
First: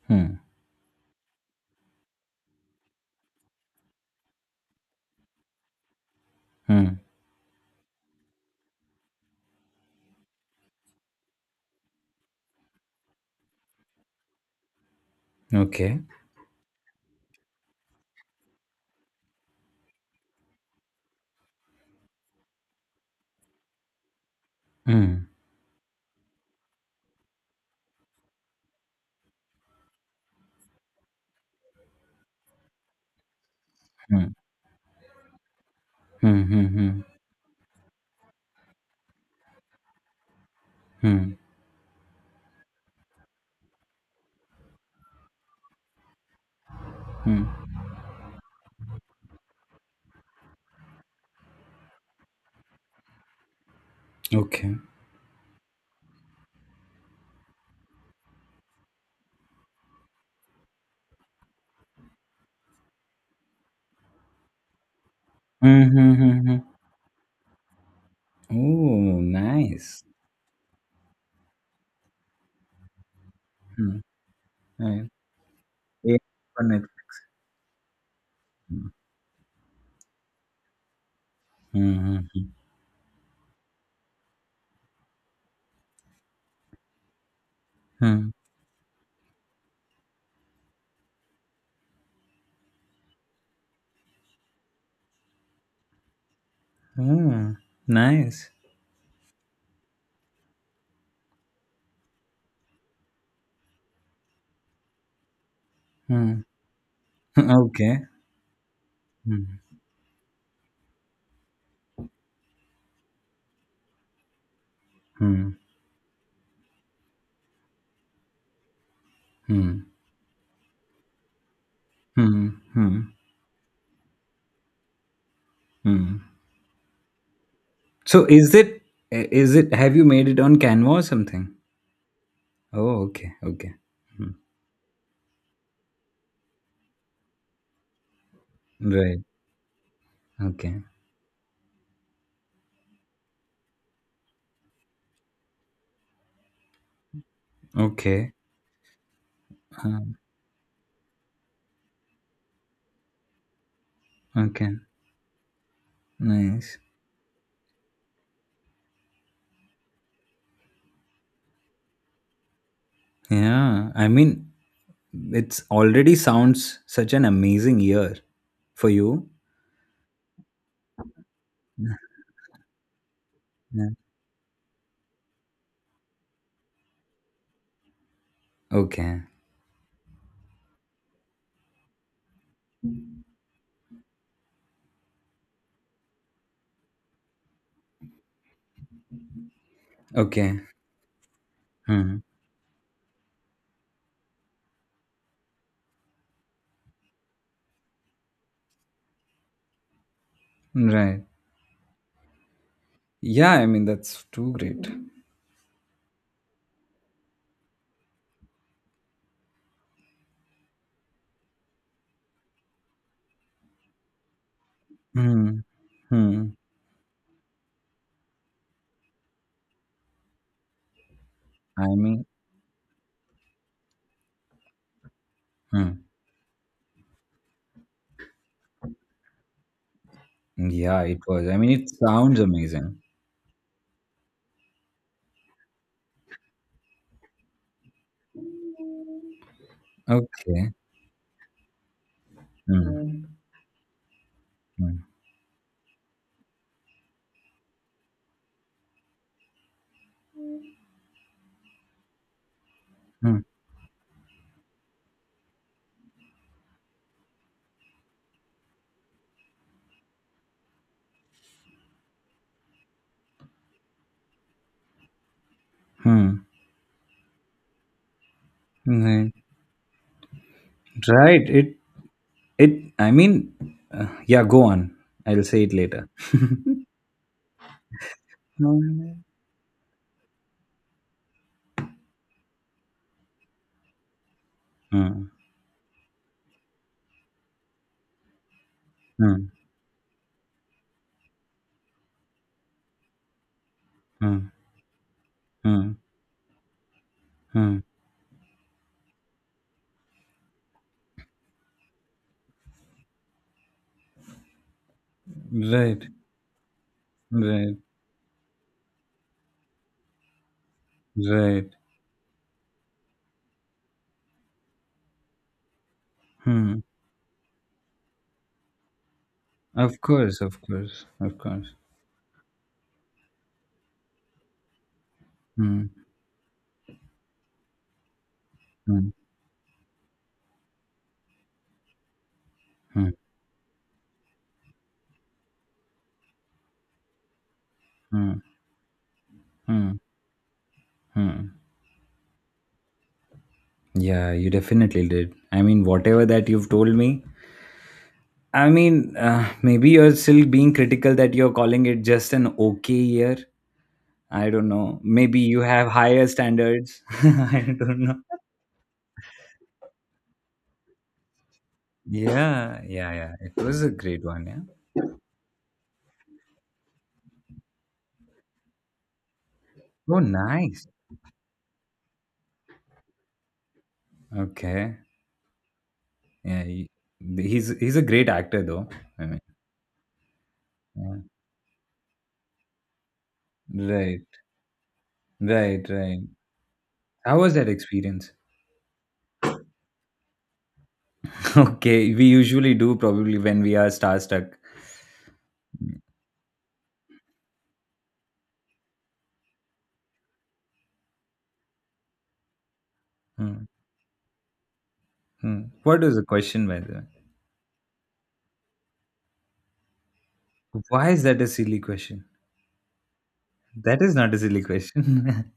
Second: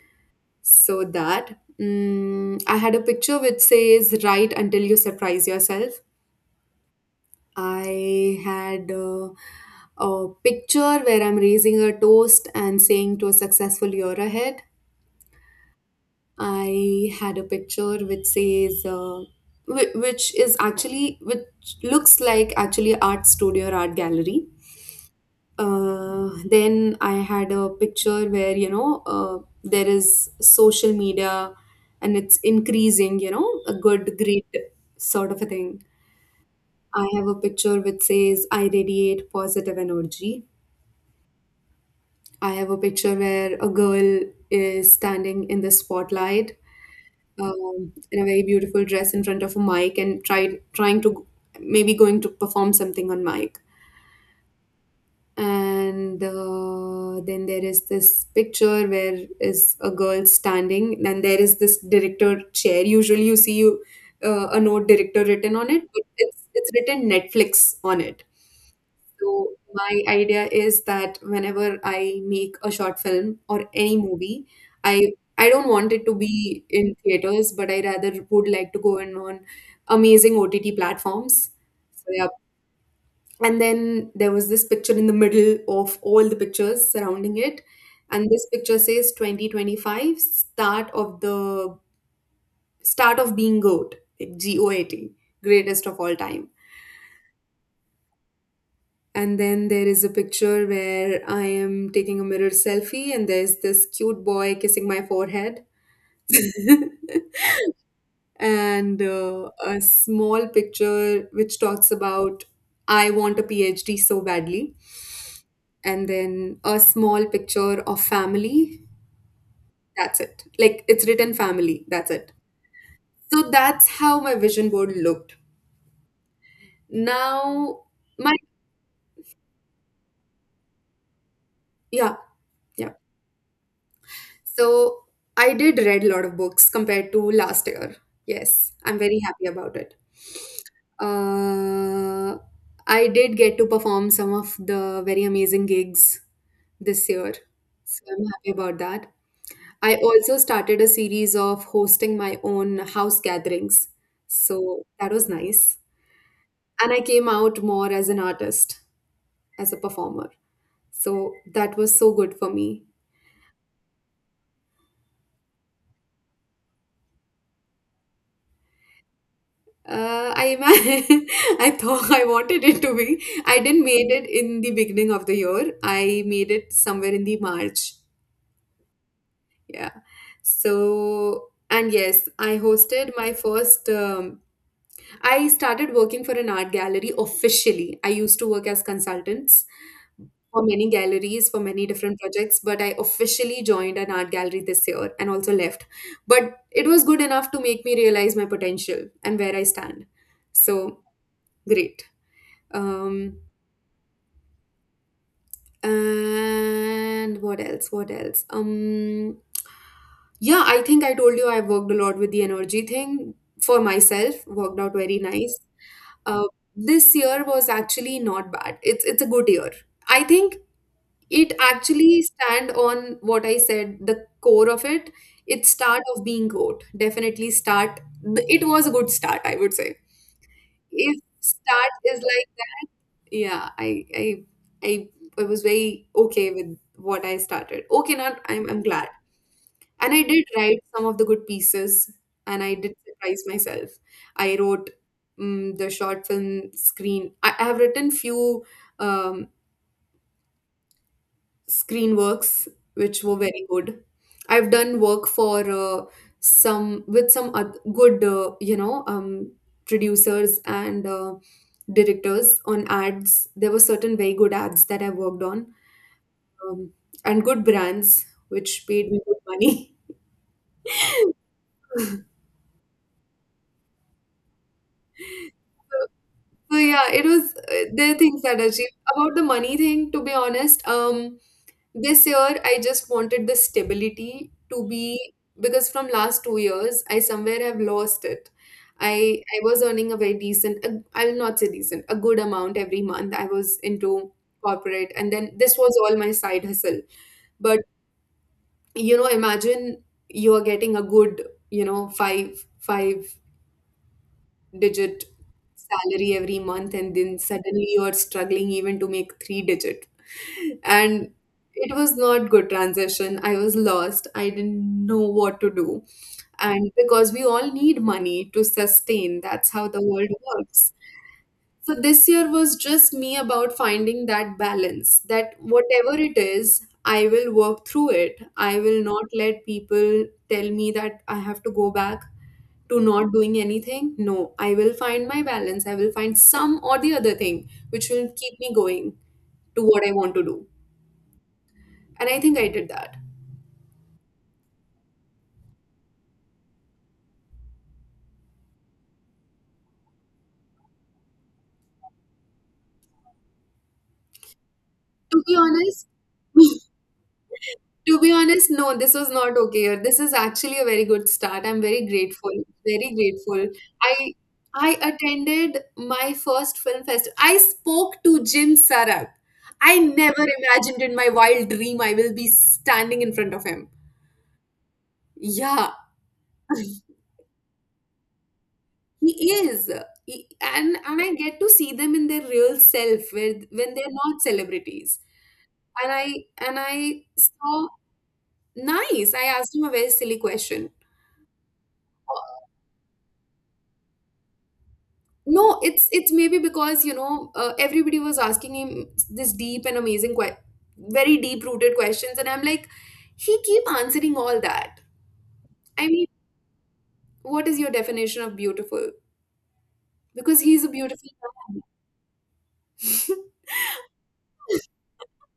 [SPEAKER 2] Hmm.
[SPEAKER 1] So that mm, I had a picture which says "Write until you surprise yourself."
[SPEAKER 2] Hmm.
[SPEAKER 1] I had a picture where I'm raising a toast and saying to a successful year ahead.
[SPEAKER 2] Okay.
[SPEAKER 1] I had a picture which says, which is actually, which looks like actually art studio or art gallery.
[SPEAKER 2] Hmm.
[SPEAKER 1] Then I had a picture where, you know, there is social media and it's increasing, you know, a good,
[SPEAKER 2] Hmm.
[SPEAKER 1] great sort of a thing.
[SPEAKER 2] Hmm. Hmm. Hmm.
[SPEAKER 1] I have a picture which says, I radiate positive energy.
[SPEAKER 2] Hmm.
[SPEAKER 1] I have a picture where a girl is standing in the spotlight
[SPEAKER 2] Hmm.
[SPEAKER 1] in a very beautiful dress in front of a mic and tried trying to maybe going to perform something on mic.
[SPEAKER 2] Okay.
[SPEAKER 1] And then there is this picture where is a girl standing and there is this director chair. Usually you see you a note, director, written on it,
[SPEAKER 2] Hmm.
[SPEAKER 1] but
[SPEAKER 2] Hmm.
[SPEAKER 1] it's
[SPEAKER 2] Hmm. Hmm.
[SPEAKER 1] it's written Netflix on it.
[SPEAKER 2] Oh,
[SPEAKER 1] So my
[SPEAKER 2] nice.
[SPEAKER 1] idea is that whenever I make a short film or any
[SPEAKER 2] Hmm.
[SPEAKER 1] movie,
[SPEAKER 2] Nice.
[SPEAKER 1] I I don't want it to
[SPEAKER 2] Yeah,
[SPEAKER 1] be
[SPEAKER 2] connection.
[SPEAKER 1] in theaters, but I rather would like to
[SPEAKER 2] Hmm.
[SPEAKER 1] go in on amazing OTT platforms. So
[SPEAKER 2] Hmm.
[SPEAKER 1] yeah.
[SPEAKER 2] Hmm.
[SPEAKER 1] And then there was this picture in the middle of all the pictures surrounding it. And
[SPEAKER 2] Hmm.
[SPEAKER 1] this picture says 2025, start of the start of being GOAT, like GOAT, greatest of all time.
[SPEAKER 2] Oh, nice.
[SPEAKER 1] And then there is a picture where I am taking a mirror selfie, and there's this cute boy kissing my forehead. [laughs]
[SPEAKER 2] Hmm. [laughs] Okay.
[SPEAKER 1] And
[SPEAKER 2] Hmm.
[SPEAKER 1] a small picture which talks about I want a PhD so badly.
[SPEAKER 2] Hmm.
[SPEAKER 1] And then a small picture of family.
[SPEAKER 2] Hmm.
[SPEAKER 1] That's it. Like, it's written family. That's it.
[SPEAKER 2] Hmm. Hmm.
[SPEAKER 1] So that's how my vision board looked.
[SPEAKER 2] Hmm.
[SPEAKER 1] Now,
[SPEAKER 2] So
[SPEAKER 1] my,
[SPEAKER 2] is it have you made it on Canva or something?
[SPEAKER 1] yeah, yeah.
[SPEAKER 2] Oh, okay. Okay. Hmm.
[SPEAKER 1] So I did read a lot of books compared to last year. Yes, I'm very
[SPEAKER 2] Right.
[SPEAKER 1] happy about it.
[SPEAKER 2] Okay.
[SPEAKER 1] Uh, I did get to perform some of the very amazing gigs this year. So I'm
[SPEAKER 2] Okay.
[SPEAKER 1] happy about that. I
[SPEAKER 2] Uh,
[SPEAKER 1] also started a series of hosting my own house gatherings.
[SPEAKER 2] okay.
[SPEAKER 1] So that was nice.
[SPEAKER 2] Nice.
[SPEAKER 1] And I came out more as an artist, as a performer. So that was so good for me.
[SPEAKER 2] Yeah. I mean, it's already sounds such an amazing year for you.
[SPEAKER 1] I imagine [laughs] I
[SPEAKER 2] [laughs] Yeah.
[SPEAKER 1] thought I wanted it to be. I didn't
[SPEAKER 2] Yeah.
[SPEAKER 1] made it in the beginning of the year. I made it somewhere in the March.
[SPEAKER 2] Okay.
[SPEAKER 1] Yeah. So and yes, I hosted my first. I started working for an art gallery officially. I used to work as consultants
[SPEAKER 2] Okay.
[SPEAKER 1] for many galleries for many
[SPEAKER 2] Hmm.
[SPEAKER 1] different projects, but I officially joined an art gallery this year and also left. But it was good enough to make me realize my potential and where I stand. So
[SPEAKER 2] Right.
[SPEAKER 1] great. um
[SPEAKER 2] Yeah. I mean, that's too great.
[SPEAKER 1] and what else, what else? Yeah, I think I told you I worked a lot with the energy thing. For myself, worked out very nice.
[SPEAKER 2] Hmm.
[SPEAKER 1] uh,
[SPEAKER 2] Hmm.
[SPEAKER 1] this year was actually not bad. It's a good year, I think. It
[SPEAKER 2] I
[SPEAKER 1] actually
[SPEAKER 2] mean,
[SPEAKER 1] stand on what I said, the core of it. Its
[SPEAKER 2] hmm.
[SPEAKER 1] start of being good, definitely. Start, it was a good start, I would say.
[SPEAKER 2] Yeah, it
[SPEAKER 1] If
[SPEAKER 2] was. I mean, it
[SPEAKER 1] start is
[SPEAKER 2] sounds
[SPEAKER 1] like,
[SPEAKER 2] amazing.
[SPEAKER 1] yeah, I I, I was very okay with what I started. Okay, not I'm, I'm glad. And I did
[SPEAKER 2] Okay.
[SPEAKER 1] write some of the good pieces and I did
[SPEAKER 2] Hmm.
[SPEAKER 1] surprise myself. I wrote
[SPEAKER 2] Hmm.
[SPEAKER 1] the short film screen. I have written few um, screen works which were
[SPEAKER 2] Hmm.
[SPEAKER 1] very good. I've done work for some with some good you know producers and directors on ads. There were certain very good ads that I worked on,
[SPEAKER 2] Hmm.
[SPEAKER 1] um, and good brands which paid me
[SPEAKER 2] Right.
[SPEAKER 1] good money. [laughs]
[SPEAKER 2] Right. It. It. I mean, yeah. Go on. I'll say it later.
[SPEAKER 1] So
[SPEAKER 2] [laughs]
[SPEAKER 1] yeah, it was there are things that I achieved.
[SPEAKER 2] No.
[SPEAKER 1] About the money thing, to be honest, this year I just wanted the stability to
[SPEAKER 2] Hmm.
[SPEAKER 1] be, because from last 2 years I somewhere have lost it.
[SPEAKER 2] Hmm.
[SPEAKER 1] I was earning a very decent, I'll not say decent, a good amount every month. I was into
[SPEAKER 2] Hmm.
[SPEAKER 1] corporate, and then this was
[SPEAKER 2] Hmm.
[SPEAKER 1] all my side hustle. But
[SPEAKER 2] Mm.
[SPEAKER 1] you know, imagine you are getting a good, you know, five digit
[SPEAKER 2] Right,
[SPEAKER 1] salary every month, and then
[SPEAKER 2] right,
[SPEAKER 1] suddenly you're struggling even to make three digit. [laughs] And
[SPEAKER 2] right.
[SPEAKER 1] it was not good transition. I was lost, I didn't know what to do.
[SPEAKER 2] Hmm.
[SPEAKER 1] And because we all need money to sustain, that's how
[SPEAKER 2] Of
[SPEAKER 1] the world
[SPEAKER 2] course, of
[SPEAKER 1] works.
[SPEAKER 2] course, of course.
[SPEAKER 1] So this year was just me about finding that balance, that
[SPEAKER 2] Hmm.
[SPEAKER 1] whatever it is, I will work through it. I will
[SPEAKER 2] Hmm.
[SPEAKER 1] not let people tell me that I have to go back to
[SPEAKER 2] Hmm.
[SPEAKER 1] not doing anything. No, I will find my balance. I will find some or the other thing which will
[SPEAKER 2] Hmm.
[SPEAKER 1] keep me going to
[SPEAKER 2] Hmm.
[SPEAKER 1] what I want to do.
[SPEAKER 2] Hmm.
[SPEAKER 1] And I think I did that.
[SPEAKER 2] Yeah, you definitely did. I mean, whatever that you've told me. I mean, maybe you're still being critical that you're calling it just an okay year. I don't know. Maybe
[SPEAKER 1] To be
[SPEAKER 2] you have
[SPEAKER 1] honest,
[SPEAKER 2] higher
[SPEAKER 1] [laughs]
[SPEAKER 2] standards. [laughs] I don't know.
[SPEAKER 1] to be honest, no, this was not okay. Or this is actually a very good start. I'm very grateful,
[SPEAKER 2] Yeah,
[SPEAKER 1] very
[SPEAKER 2] yeah, yeah. It
[SPEAKER 1] grateful.
[SPEAKER 2] was a great
[SPEAKER 1] I
[SPEAKER 2] one. Yeah.
[SPEAKER 1] I attended my first film festival. I spoke to Jim Sarat. I
[SPEAKER 2] Oh,
[SPEAKER 1] never
[SPEAKER 2] nice.
[SPEAKER 1] imagined in my wild dream I will be standing in front of him.
[SPEAKER 2] Okay.
[SPEAKER 1] Yeah,
[SPEAKER 2] Yeah,
[SPEAKER 1] [laughs]
[SPEAKER 2] he, he's a great actor though. I mean,
[SPEAKER 1] he is. And
[SPEAKER 2] yeah.
[SPEAKER 1] and I get to see them in their real self, where when they're
[SPEAKER 2] Right,
[SPEAKER 1] not celebrities.
[SPEAKER 2] right,
[SPEAKER 1] And
[SPEAKER 2] right.
[SPEAKER 1] I and I
[SPEAKER 2] How was that
[SPEAKER 1] saw
[SPEAKER 2] experience?
[SPEAKER 1] nice. I asked him a very silly question.
[SPEAKER 2] [laughs] Okay, we usually do probably when we are starstruck.
[SPEAKER 1] No,
[SPEAKER 2] Hmm,
[SPEAKER 1] it's maybe because, you know, everybody was asking him this deep and amazing, very deep rooted questions, and I'm like, he
[SPEAKER 2] hmm.
[SPEAKER 1] keep answering all that.
[SPEAKER 2] Hmm. What
[SPEAKER 1] I
[SPEAKER 2] is the
[SPEAKER 1] mean,
[SPEAKER 2] question, by the way?
[SPEAKER 1] what is your definition of beautiful? Because he's a
[SPEAKER 2] Why is
[SPEAKER 1] beautiful
[SPEAKER 2] that a silly
[SPEAKER 1] man.
[SPEAKER 2] question? That is not a silly question. [laughs]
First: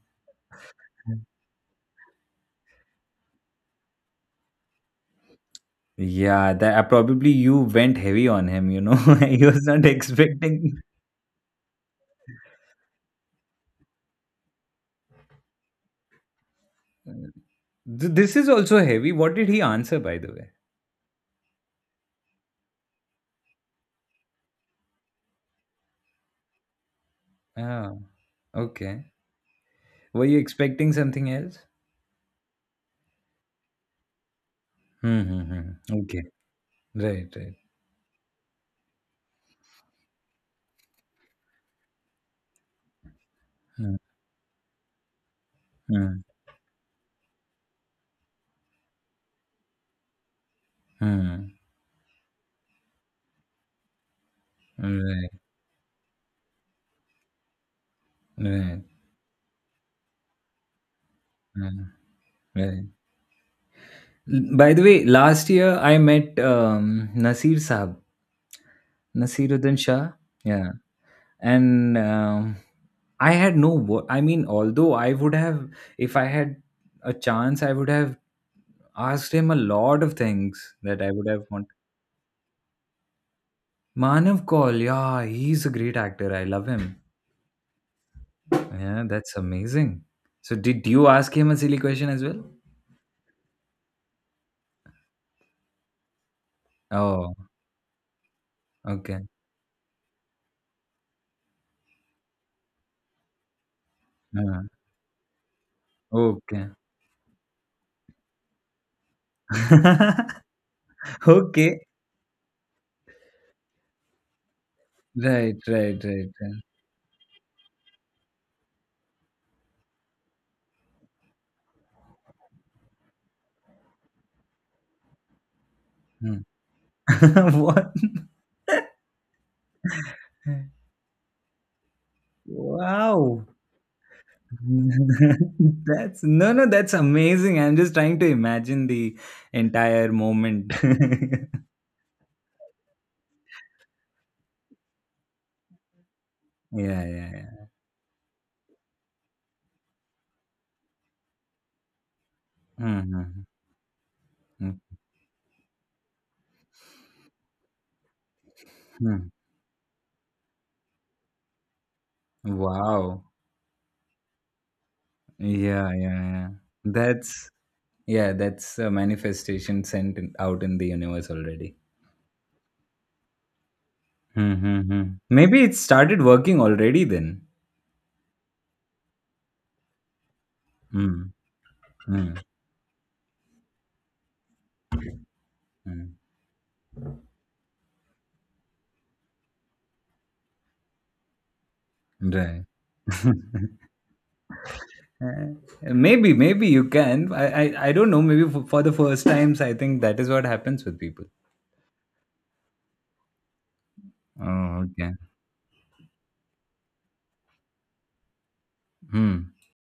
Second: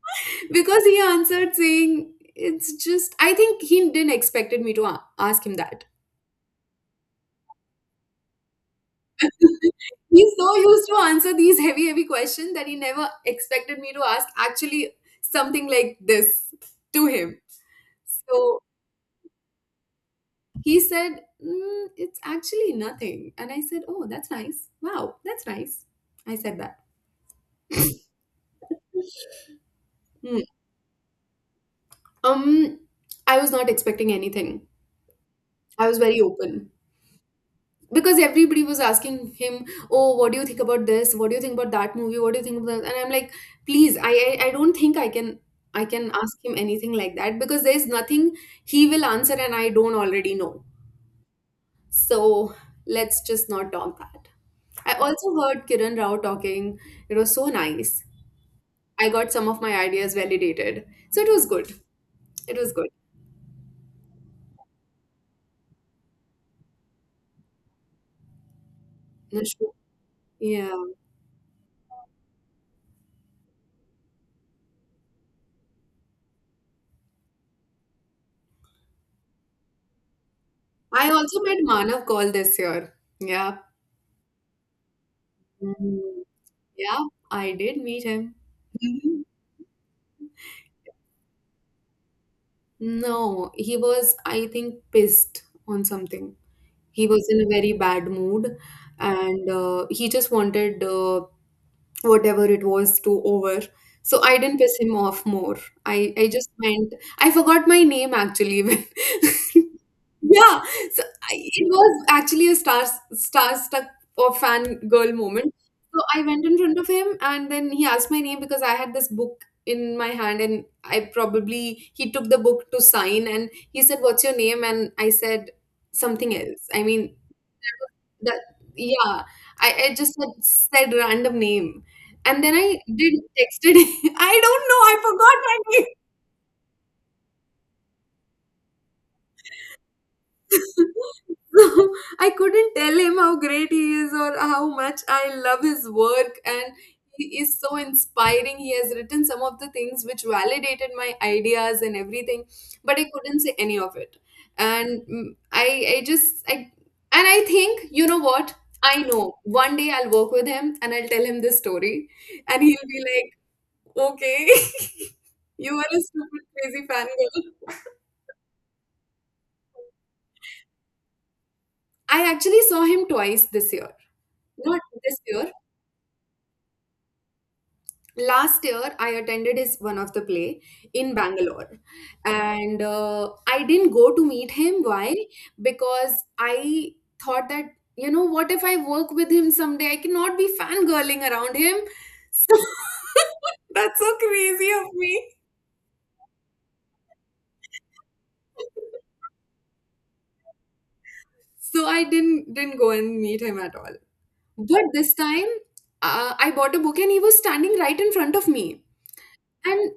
[SPEAKER 1] Because he answered saying, it's just. I think he didn't expected me to ask him that.
[SPEAKER 2] Yeah, that probably you went heavy on him, you know. [laughs] He was not
[SPEAKER 1] [laughs] He's so
[SPEAKER 2] expecting.
[SPEAKER 1] used to answer these heavy, heavy questions that he never expected me to ask actually something like this
[SPEAKER 2] [laughs]
[SPEAKER 1] to him.
[SPEAKER 2] This is
[SPEAKER 1] So
[SPEAKER 2] also heavy. What did he answer, by the way?
[SPEAKER 1] he said, mm, it's actually nothing. And I said, oh, that's nice. Wow, that's nice. I said that.
[SPEAKER 2] Ah, okay. Were you
[SPEAKER 1] Hmm.
[SPEAKER 2] expecting something else?
[SPEAKER 1] Um, I was not expecting anything.
[SPEAKER 2] Hmm, hmm,
[SPEAKER 1] I was
[SPEAKER 2] hmm.
[SPEAKER 1] very
[SPEAKER 2] Okay.
[SPEAKER 1] open
[SPEAKER 2] Right, right.
[SPEAKER 1] because everybody was asking him, "Oh, what do you think about this? What do you think about that movie? What do you think about that?" And I'm like, "Please,
[SPEAKER 2] Hmm,
[SPEAKER 1] I don't think I can." I can
[SPEAKER 2] hmm,
[SPEAKER 1] ask him anything like that, because there's nothing he will answer and I don't already know.
[SPEAKER 2] hmm.
[SPEAKER 1] So let's just not talk that. I
[SPEAKER 2] Right,
[SPEAKER 1] also heard Kiran Rao talking. It was so nice.
[SPEAKER 2] right,
[SPEAKER 1] I got some of my ideas validated. So it was good.
[SPEAKER 2] hmm,
[SPEAKER 1] It was
[SPEAKER 2] right.
[SPEAKER 1] good.
[SPEAKER 2] By the way, last year I met Nasir Sahab,
[SPEAKER 1] Nishu-
[SPEAKER 2] Nasiruddin Shah. Yeah.
[SPEAKER 1] Yeah.
[SPEAKER 2] And I had no wo- I mean, although I would have, if I had a chance, I would have asked him a lot of things that
[SPEAKER 1] I
[SPEAKER 2] I would
[SPEAKER 1] also
[SPEAKER 2] have
[SPEAKER 1] met
[SPEAKER 2] wanted.
[SPEAKER 1] Manav Kaul this year. Yeah.
[SPEAKER 2] Manav Kaul, yeah, he's a great
[SPEAKER 1] Mm,
[SPEAKER 2] actor. I love him.
[SPEAKER 1] yeah, I did meet him.
[SPEAKER 2] Yeah,
[SPEAKER 1] Mhm.
[SPEAKER 2] that's amazing. So, did you ask him a silly question as well?
[SPEAKER 1] No, he was, I think, pissed on something. He was
[SPEAKER 2] Oh,
[SPEAKER 1] in a very bad mood
[SPEAKER 2] okay.
[SPEAKER 1] and he just wanted whatever it was to over. So I didn't
[SPEAKER 2] Uh,
[SPEAKER 1] piss him off more. I just
[SPEAKER 2] okay.
[SPEAKER 1] went. I forgot my name actually, even. [laughs]
[SPEAKER 2] [laughs]
[SPEAKER 1] Yeah. So I, it
[SPEAKER 2] Okay.
[SPEAKER 1] was actually a star, star stuck or fan girl moment.
[SPEAKER 2] Right, right,
[SPEAKER 1] So I
[SPEAKER 2] right,
[SPEAKER 1] went in
[SPEAKER 2] right.
[SPEAKER 1] front of him and then he asked my name, because I had this book in my hand and I probably, he took the book to sign and he said, what's your name? And I said something
[SPEAKER 2] Hmm.
[SPEAKER 1] else, I mean,
[SPEAKER 2] [laughs] What?
[SPEAKER 1] that. Yeah, I just had said random name and then I did
[SPEAKER 2] Wow.
[SPEAKER 1] texted. [laughs] I don't know, I forgot
[SPEAKER 2] [laughs]
[SPEAKER 1] my.
[SPEAKER 2] That's no, no, that's amazing. I'm just trying to imagine the entire moment. [laughs]
[SPEAKER 1] [laughs] So I couldn't tell him how great he is or how much I love his work, and
[SPEAKER 2] Yeah, yeah,
[SPEAKER 1] he is
[SPEAKER 2] yeah.
[SPEAKER 1] so inspiring. He has written some of the things which validated my ideas and everything, but I couldn't
[SPEAKER 2] Mm-hmm.
[SPEAKER 1] say any of it. And mm, I I just I and I think, you know what? I
[SPEAKER 2] Mm-hmm.
[SPEAKER 1] know one day I'll work with him and I'll tell him this story, and he'll be
[SPEAKER 2] Wow.
[SPEAKER 1] like, okay, [laughs] you are
[SPEAKER 2] Yeah, yeah,
[SPEAKER 1] a stupid
[SPEAKER 2] yeah.
[SPEAKER 1] crazy
[SPEAKER 2] That's
[SPEAKER 1] fangirl.
[SPEAKER 2] yeah, that's a manifestation sent out in the universe already.
[SPEAKER 1] I actually saw him twice this year.
[SPEAKER 2] Hmm,
[SPEAKER 1] No,
[SPEAKER 2] hmm,
[SPEAKER 1] not
[SPEAKER 2] hmm.
[SPEAKER 1] this year.
[SPEAKER 2] Maybe it started working already then.
[SPEAKER 1] Last year, I attended his one of the play in
[SPEAKER 2] Mm,
[SPEAKER 1] Bangalore,
[SPEAKER 2] mm,
[SPEAKER 1] and I didn't go to meet him. Why?
[SPEAKER 2] mm.
[SPEAKER 1] Because I thought that, you know, what if I work with him someday? I cannot be fangirling around him. So
[SPEAKER 2] Right.
[SPEAKER 1] [laughs]
[SPEAKER 2] [laughs]
[SPEAKER 1] that's so crazy of me.
[SPEAKER 2] Maybe you can. I don't know. Maybe for the first times, I think that is what happens with people.
[SPEAKER 1] So I didn't go and meet him at all.
[SPEAKER 2] Oh,
[SPEAKER 1] But this
[SPEAKER 2] okay.
[SPEAKER 1] time, I bought a book and he was standing right in front of me.
[SPEAKER 2] Hmm.
[SPEAKER 1] And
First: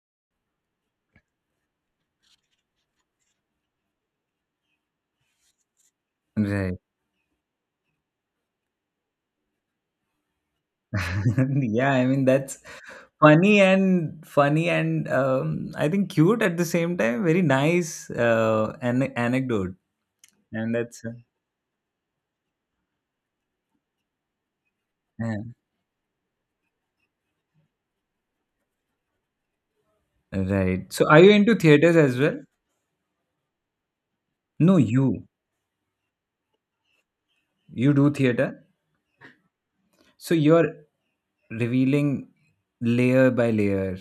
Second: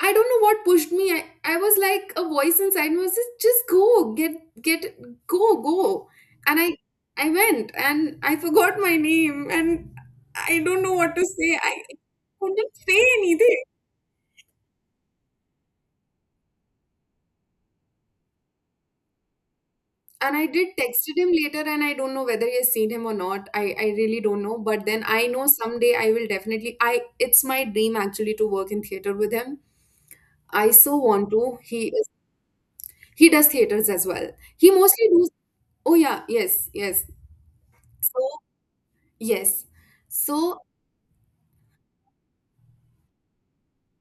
[SPEAKER 1] I don't know what pushed me. I was like, a voice inside me was just go, get get go, go. And
[SPEAKER 2] Right.
[SPEAKER 1] I went and I forgot my name, and I don't know what to say.
[SPEAKER 2] [laughs]
[SPEAKER 1] I
[SPEAKER 2] Yeah, I mean that's
[SPEAKER 1] couldn't say
[SPEAKER 2] funny
[SPEAKER 1] anything.
[SPEAKER 2] and funny and I think cute at the same time. Very nice anecdote,
[SPEAKER 1] And I did
[SPEAKER 2] and that's
[SPEAKER 1] texted him later, and I don't know whether he has seen him or not. I really don't know. But then I
[SPEAKER 2] yeah.
[SPEAKER 1] know someday I will definitely, I, it's my dream actually to work in theater with him. I
[SPEAKER 2] Right.
[SPEAKER 1] so
[SPEAKER 2] So, are
[SPEAKER 1] want
[SPEAKER 2] you into
[SPEAKER 1] to.
[SPEAKER 2] theaters as well?
[SPEAKER 1] He does theaters as well. He
[SPEAKER 2] No,
[SPEAKER 1] mostly
[SPEAKER 2] you.
[SPEAKER 1] does. Oh yeah, yes, yes.
[SPEAKER 2] You do
[SPEAKER 1] So
[SPEAKER 2] theater?
[SPEAKER 1] yes.
[SPEAKER 2] So
[SPEAKER 1] So
[SPEAKER 2] you're revealing layer by layer.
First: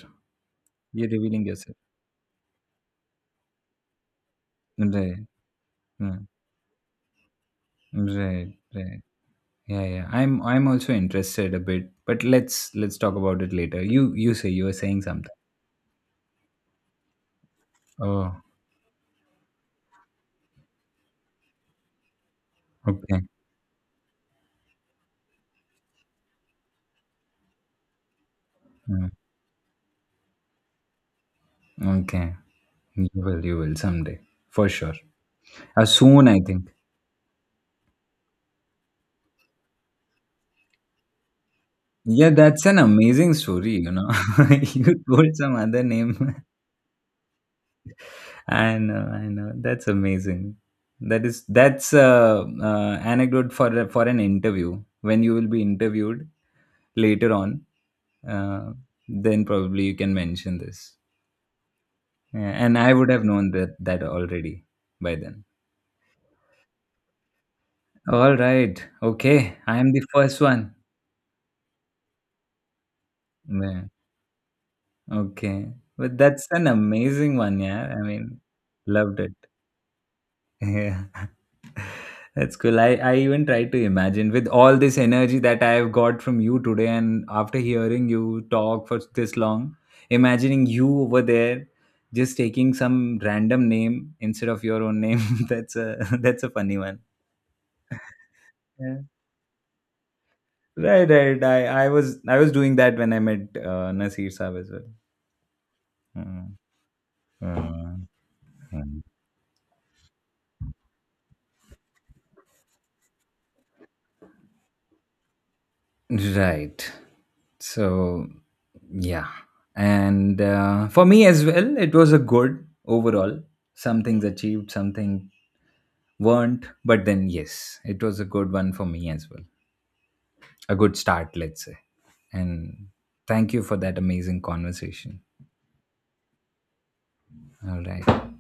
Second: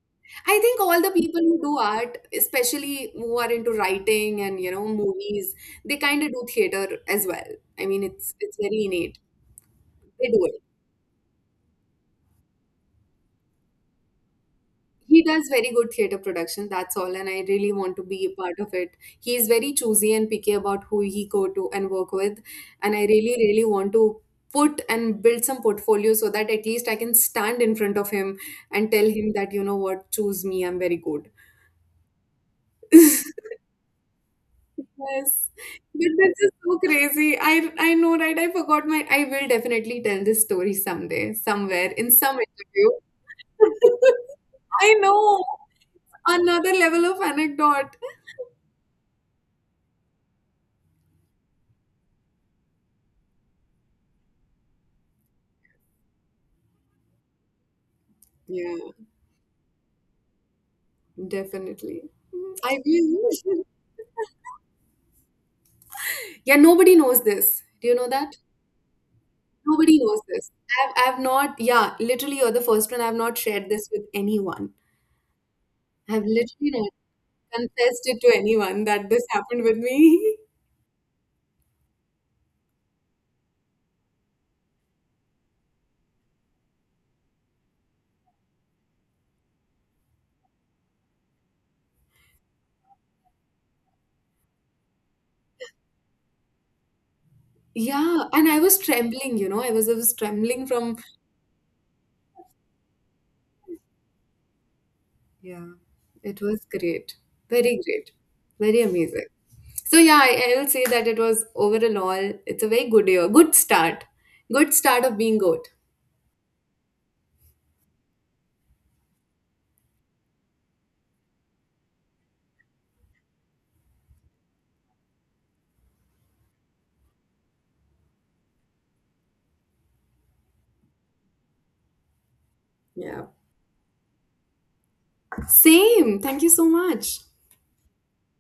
[SPEAKER 1] I think all
[SPEAKER 2] You're
[SPEAKER 1] the people
[SPEAKER 2] revealing
[SPEAKER 1] who
[SPEAKER 2] yourself.
[SPEAKER 1] do art, especially who are into writing and, you know,
[SPEAKER 2] Right.
[SPEAKER 1] movies, they kind
[SPEAKER 2] Mm,
[SPEAKER 1] of do theater as well. I mean, it's
[SPEAKER 2] right.
[SPEAKER 1] it's very
[SPEAKER 2] Right.
[SPEAKER 1] innate.
[SPEAKER 2] Yeah, yeah.
[SPEAKER 1] They do it.
[SPEAKER 2] I'm also interested a bit, but let's talk about it later. You say you were saying
[SPEAKER 1] He
[SPEAKER 2] something.
[SPEAKER 1] does very good theater production, that's all, and I really want to be a
[SPEAKER 2] Oh,
[SPEAKER 1] part of it. He is very choosy and picky about who he go to and work with, and I
[SPEAKER 2] okay.
[SPEAKER 1] really, really want to put and build some portfolio, so that at least I can stand in front of him and tell
[SPEAKER 2] Mm,
[SPEAKER 1] him that, you know what, choose me, I'm very good.
[SPEAKER 2] okay.
[SPEAKER 1] [laughs]
[SPEAKER 2] You will someday. For sure.
[SPEAKER 1] Yes, but
[SPEAKER 2] Soon
[SPEAKER 1] this
[SPEAKER 2] I
[SPEAKER 1] is
[SPEAKER 2] think.
[SPEAKER 1] so crazy. I know, right? I forgot my. I will definitely tell this story someday, somewhere, in
[SPEAKER 2] Yeah,
[SPEAKER 1] some
[SPEAKER 2] that's an amazing story,
[SPEAKER 1] interview.
[SPEAKER 2] you know.
[SPEAKER 1] [laughs]
[SPEAKER 2] [laughs]
[SPEAKER 1] I
[SPEAKER 2] You told
[SPEAKER 1] know,
[SPEAKER 2] some other name.
[SPEAKER 1] another level of anecdote.
[SPEAKER 2] I know, I know. That's amazing. That's a anecdote for for an interview when you will be interviewed later on. Uh,
[SPEAKER 1] Yeah,
[SPEAKER 2] then probably you can mention this,
[SPEAKER 1] definitely.
[SPEAKER 2] yeah, and
[SPEAKER 1] I
[SPEAKER 2] I would have known
[SPEAKER 1] will.
[SPEAKER 2] that already by then.
[SPEAKER 1] Yeah, nobody knows this. Do you know that?
[SPEAKER 2] All right, okay. I am
[SPEAKER 1] Nobody
[SPEAKER 2] the
[SPEAKER 1] knows
[SPEAKER 2] first
[SPEAKER 1] this.
[SPEAKER 2] one.
[SPEAKER 1] I've not. Yeah, literally, you're the first one. I've not shared
[SPEAKER 2] Yeah.
[SPEAKER 1] this with anyone.
[SPEAKER 2] Okay, but
[SPEAKER 1] I've
[SPEAKER 2] that's an
[SPEAKER 1] literally not
[SPEAKER 2] amazing one, yeah. I
[SPEAKER 1] confessed it to
[SPEAKER 2] mean,
[SPEAKER 1] anyone that
[SPEAKER 2] loved
[SPEAKER 1] this
[SPEAKER 2] it.
[SPEAKER 1] happened with me. [laughs]
[SPEAKER 2] Yeah. [laughs] That's cool. I even tried to imagine with all this energy that I have got from you today, and after hearing you talk for this long, imagining you over there just taking some random name instead of your own name. [laughs] that's a [laughs] that's a funny one.
[SPEAKER 1] Yeah, and I was
[SPEAKER 2] Yeah.
[SPEAKER 1] trembling, you know, I was trembling from,
[SPEAKER 2] Right, right. I was doing that when I met Nasir Saab as well.
[SPEAKER 1] yeah, it
[SPEAKER 2] Mm.
[SPEAKER 1] was great. Very
[SPEAKER 2] Mm.
[SPEAKER 1] great. Very
[SPEAKER 2] Mm.
[SPEAKER 1] amazing. So yeah, I will say that it was overall, it's a very good year. Good start. Good start of being good.
[SPEAKER 2] Right. So, yeah. And for me as well, it was a good overall. Some things achieved, some things weren't. But then, yes, it was a good one for me as well. A good start, let's say. And
[SPEAKER 1] Yeah.
[SPEAKER 2] thank you for that amazing conversation.
[SPEAKER 1] Same. Thank you so much.
[SPEAKER 2] All right.